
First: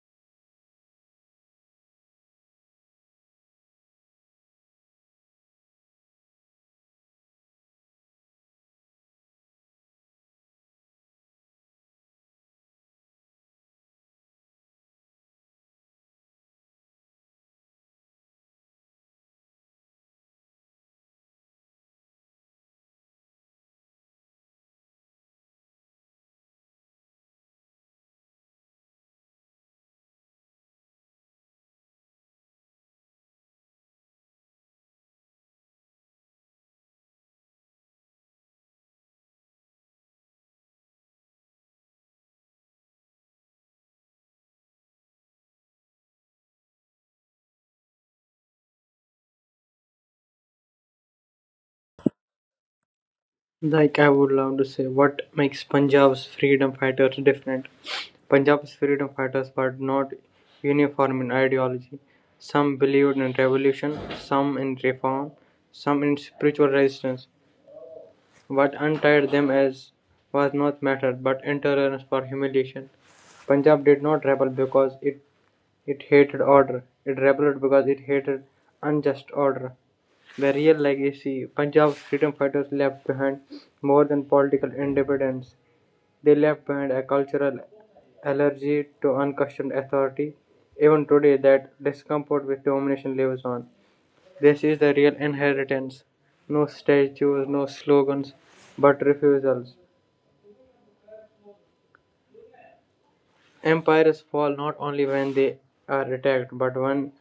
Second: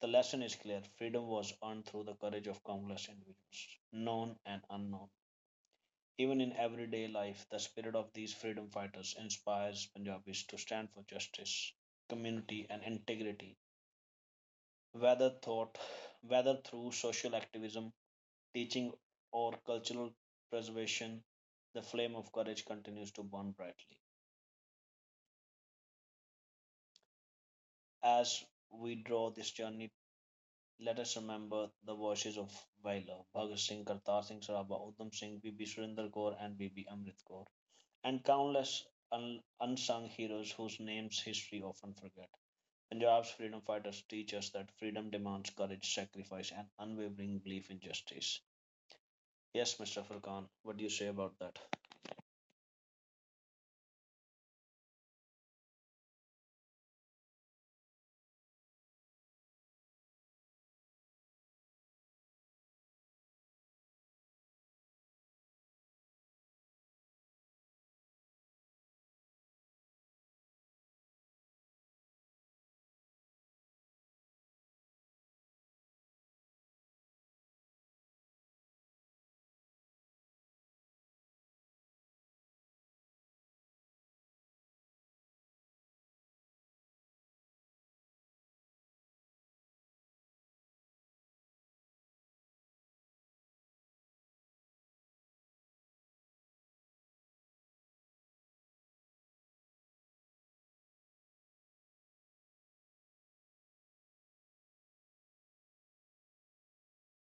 Speaker 1: The lesson is clear, freedom was earned through the courage of countless individuals, known and unknown. Even in everyday life, the spirit of these freedom fighters inspires Punjabis to stand for justice, community, and integrity, whether thought, whether through social activism, teaching, or cultural preservation. The flame of courage continues to burn brightly. As we draw this journey, let us remember the voices of Vaila, Bhagat Singh, Kartar Singh Saraba, Udham Singh, Bibi Surinder Kaur, and Bibi Amrit Kaur, and countless un- unsung heroes whose names history often forget. Punjab's freedom fighters teach us that freedom demands courage, sacrifice, and unwavering belief in justice. Yes, mister Furkan, what do you say about that?
Speaker 2: Like, I would love to say what makes Punjab's freedom fighters different. Punjab's freedom fighters were not uniform in ideology. Some believed in revolution, some in reform, some in spiritual resistance. What untied them as was not matter but intolerance for humiliation. Punjab did not rebel because it, it hated order. It rebelled because it hated unjust order. The real legacy Punjab's freedom fighters left behind more than political independence. They left behind a cultural allergy to unquestioned authority. Even today, that discomfort with domination lives on. This is the real inheritance. No statues, no slogans, but refusals. Empires fall not only when they are attacked, but when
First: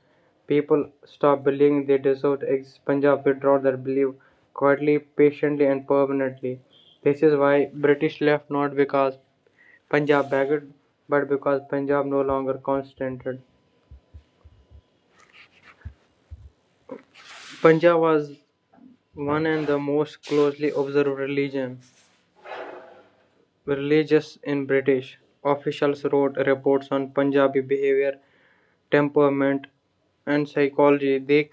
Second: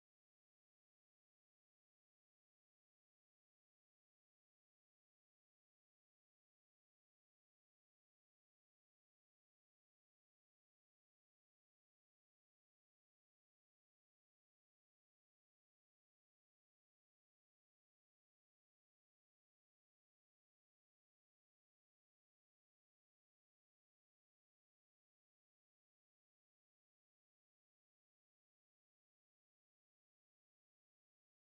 Speaker 2: people stop believing they deserve to exist. Punjab withdraw their belief quietly, patiently, and permanently. This is why British left not because Punjab begged, but because Punjab no longer consented. Punjab was one and the most closely observed religion. Religious in British officials wrote reports on Punjabi behavior, temperament, and psychology. They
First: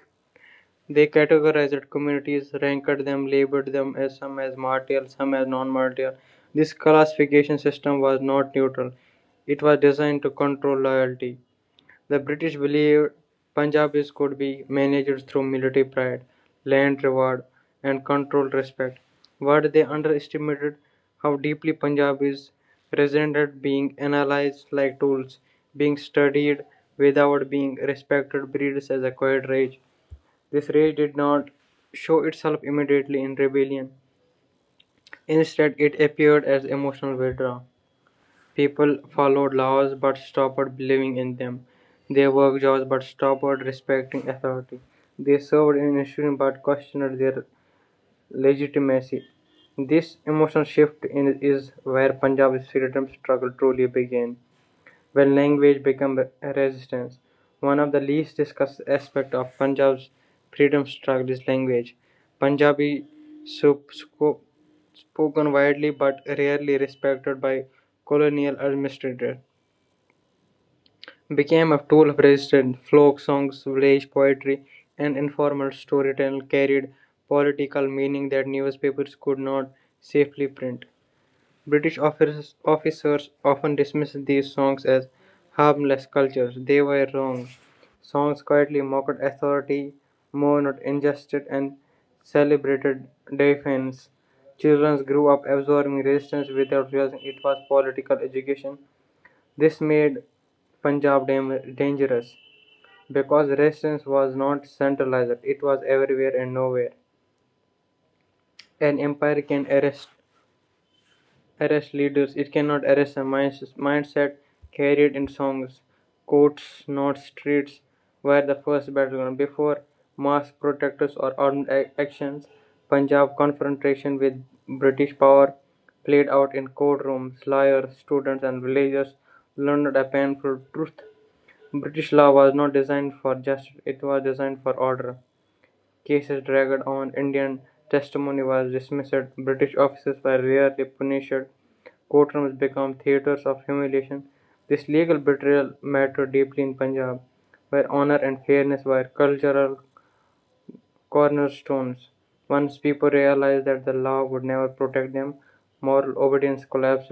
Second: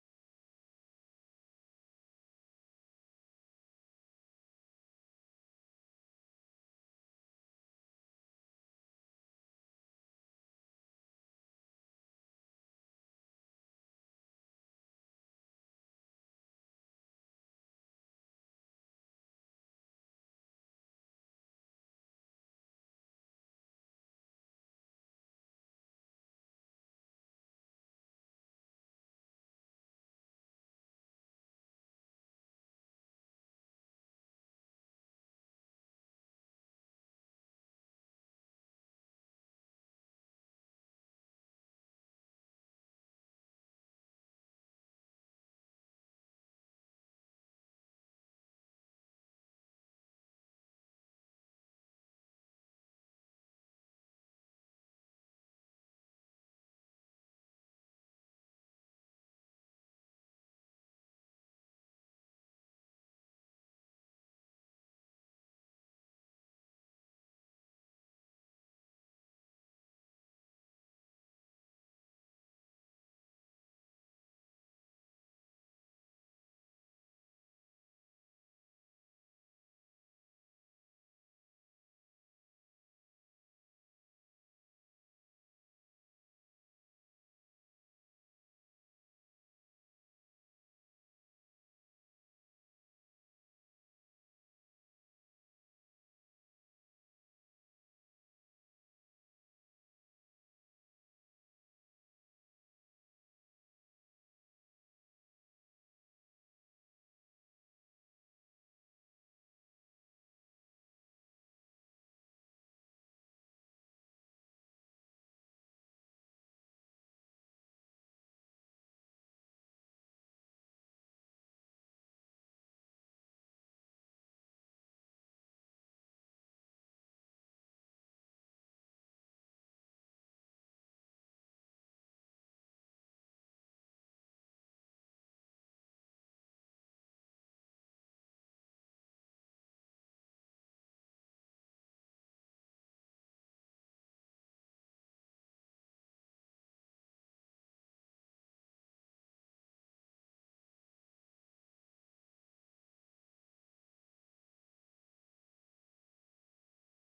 Speaker 2: They categorized communities, ranked them, labeled them as some as martial, some as non-martial. This classification system was not neutral. It was designed to control loyalty. The British believed Punjabis could be managed through military pride, land reward, and controlled respect. But they underestimated how deeply Punjabis resented being analyzed like tools, being studied without being respected breeds as acquired rage. This rage did not show itself immediately in rebellion. Instead, it appeared as emotional withdrawal. People followed laws but stopped believing in them. They worked jobs but stopped respecting authority. They served in institutions but questioned their legitimacy. This emotional shift in, is where Punjab's freedom struggle truly began. When language became resistance, one of the least discussed aspects of Punjab's freedom struggle is language. Punjabi, so spoken widely but rarely respected by colonial administrators, became a tool of resistance. Folk songs, village poetry, and informal storytelling carried political meaning that newspapers could not safely print. British officers, often dismissed these songs as harmless cultures. They were wrong. Songs quietly mocked authority, mourned injustice, and celebrated defiance. Children grew up absorbing resistance without realizing it was political education. This made Punjab dam- dangerous because resistance was not centralized, it was everywhere and nowhere. An empire can arrest arrest leaders, it cannot arrest a mindset, carried in songs, courts, not streets, were the first battleground. Before mass protesters or armed actions, Punjab confrontation with British power played out in courtrooms. Lawyers, students, and villagers learned a painful truth. British law was not designed for justice, it was designed for order. Cases dragged on, Indian testimony was dismissed, British officers were rarely punished, courtrooms become theatres of humiliation. This legal betrayal mattered deeply in Punjab, where honour and fairness were cultural cornerstones. Once people realised that the law would never protect them, moral obedience collapsed.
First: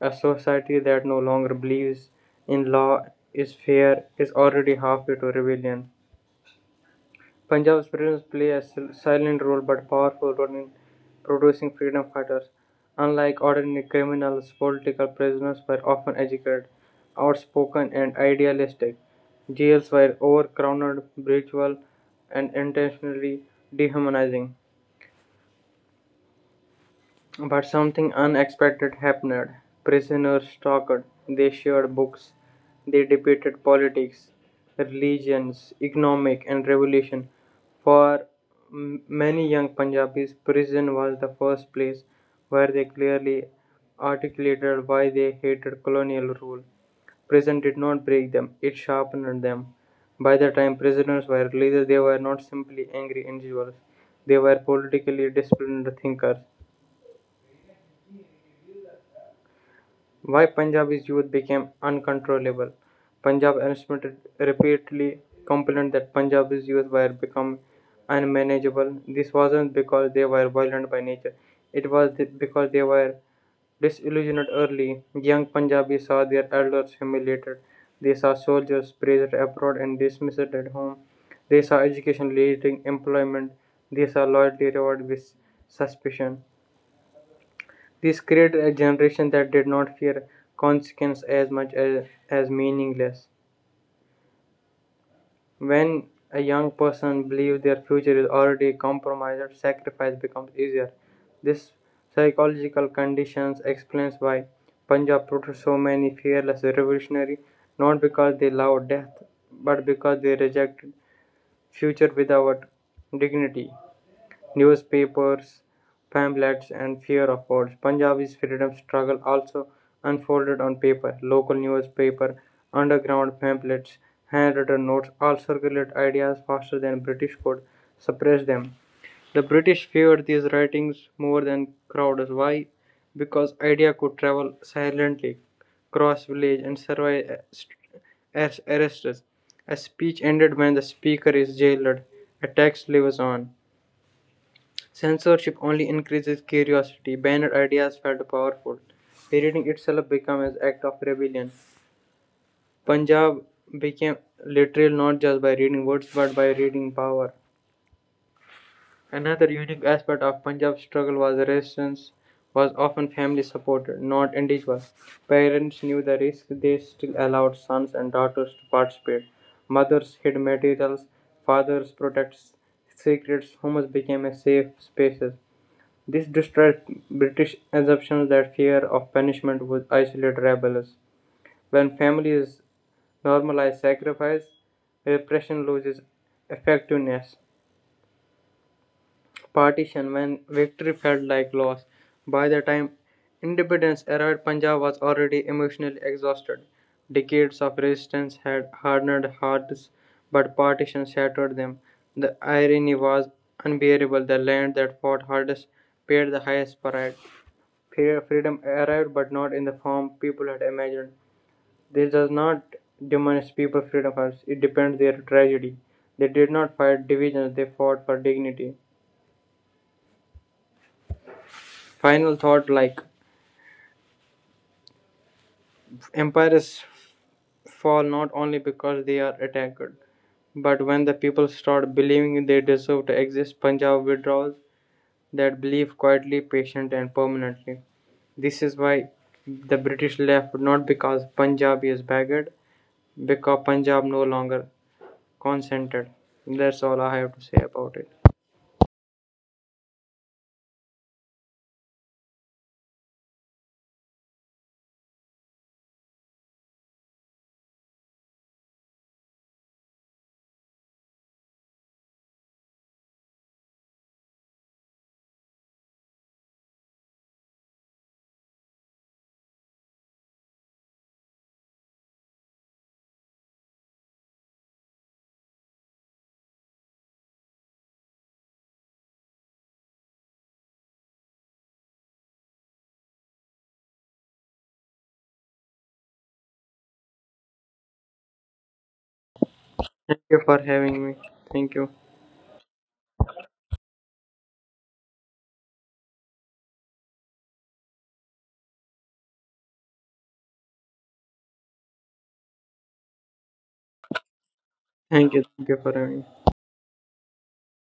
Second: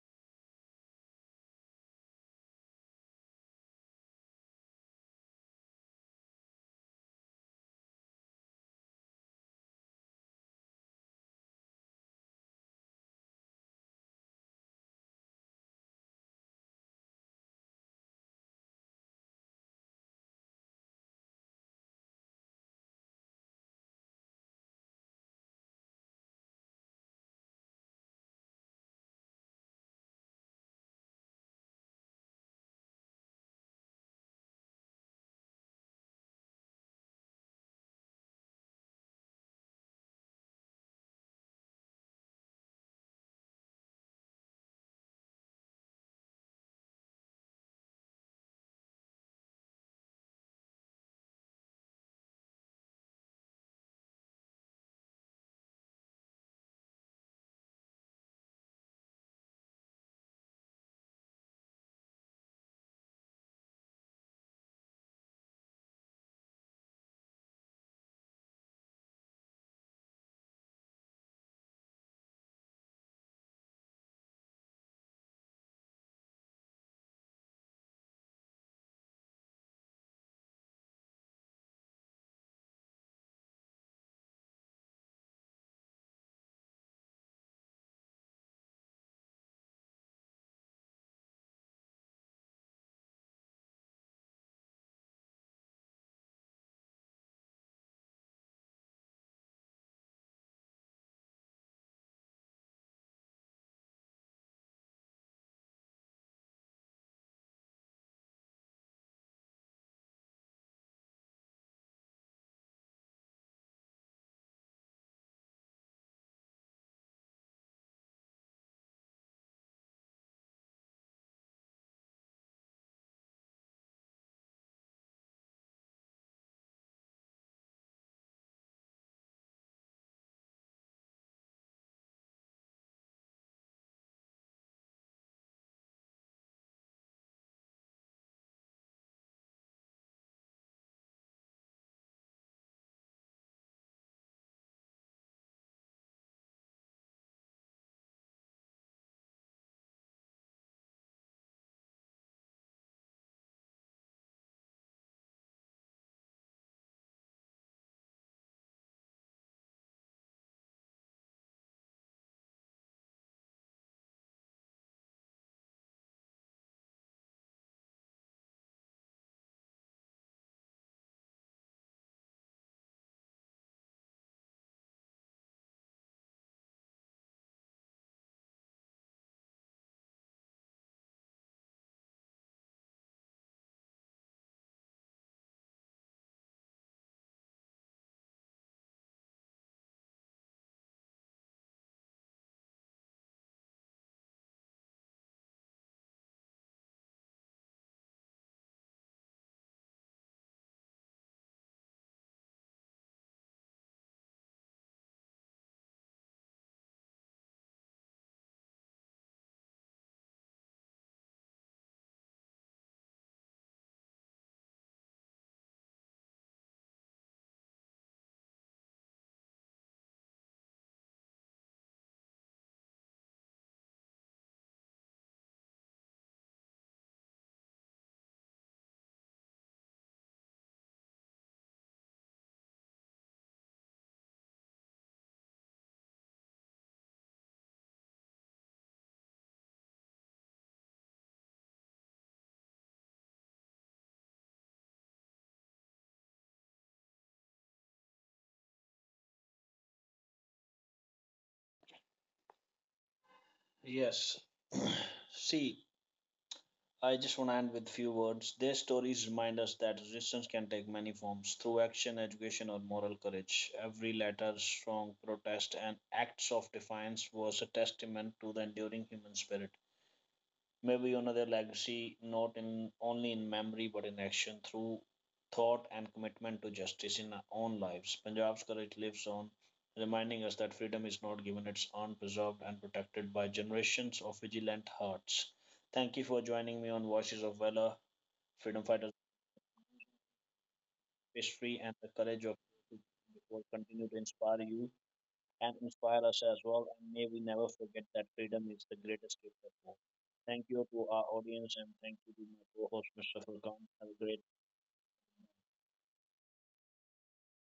Speaker 2: A society that no longer believes in law is fair is already halfway to rebellion. Punjab's prisoners play a silent role but powerful role in producing freedom fighters. Unlike ordinary criminals, political prisoners were often educated, outspoken, and idealistic. Jails were overcrowded, brutal, and intentionally dehumanizing. But something unexpected happened. Prisoners talked, they shared books, they debated politics, religions, economic, and revolution. For many young Punjabis, prison was the first place where they clearly articulated why they hated colonial rule. Prison did not break them, it sharpened them. By the time prisoners were released, they were not simply angry individuals, they were politically disciplined thinkers. Why Punjabi's youth became uncontrollable. Punjab administrators repeatedly complained that Punjabi's youth were becoming unmanageable. This wasn't because they were violent by nature, it was because they were disillusioned early. Young Punjabis saw their elders humiliated, they saw soldiers praised abroad and dismissed at home, they saw education leading employment, they saw loyalty rewarded with suspicion. This created a generation that did not fear consequence as much as, as meaningless. When a young person believes their future is already compromised, sacrifice becomes easier. This psychological conditions explains why Punjab produced so many fearless revolutionaries, not because they loved death, but because they rejected future without dignity. Newspapers, pamphlets, and fear of words. Punjabi's freedom struggle also unfolded on paper. Local newspaper, underground pamphlets, handwritten notes all circulated ideas faster than British could suppress them. The British feared these writings more than crowds. Why? Because idea could travel silently, cross village, and survive uh, as arrests. A speech ended when the speaker is jailed. A text lives on. Censorship only increases curiosity. Banned ideas felt powerful. Reading itself became an act of rebellion. Punjab became literal not just by reading words but by reading power. Another unique aspect of Punjab's struggle was resistance was often family supported, not individual. Parents knew the risk, they still allowed sons and daughters to participate. Mothers hid materials, fathers protected secrets, homes became a safe spaces. This distressed British assumptions that fear of punishment would isolate rebels. When families normalize sacrifice, repression loses effectiveness. Partition, when victory felt like loss. By the time independence arrived, Punjab was already emotionally exhausted. Decades of resistance had hardened hearts, but partition shattered them. The irony was unbearable. The land that fought hardest paid the highest price. Freedom arrived, but not in the form people had imagined. This does not diminish people's freedom, it depends their tragedy. They did not fight divisions, they fought for dignity. Final thought like empires fall not only because they are attacked, but when the people start believing they deserve to exist, Punjab withdraws that belief quietly, patient, and permanently. This is why the British left not because Punjab is begged, because Punjab no longer consented. That's all I have to say about it.
Speaker 1: Yes. See, I just want to end with few words. Their stories remind us that resistance can take many forms through action, education, or moral courage. Every letter, strong protest, and acts of defiance was a testament to the enduring human spirit, maybe another legacy not in only in memory but in action through thought and commitment to justice in our own lives. Punjab's courage lives on, reminding us that freedom is not given, it's earned, preserved, and protected by generations of vigilant hearts. Thank you for joining me on Voices of Valor, freedom fighters,
Speaker 2: Thank you for having me.
Speaker 1: history,
Speaker 2: Thank
Speaker 1: and
Speaker 2: you.
Speaker 1: the courage of it will continue to inspire you and inspire us as well. And may we never forget that freedom is the greatest gift of all. Thank you to our audience and thank you to my co-host, mister Furkan. Have a great
Speaker 2: Thank you. Thank you for having me.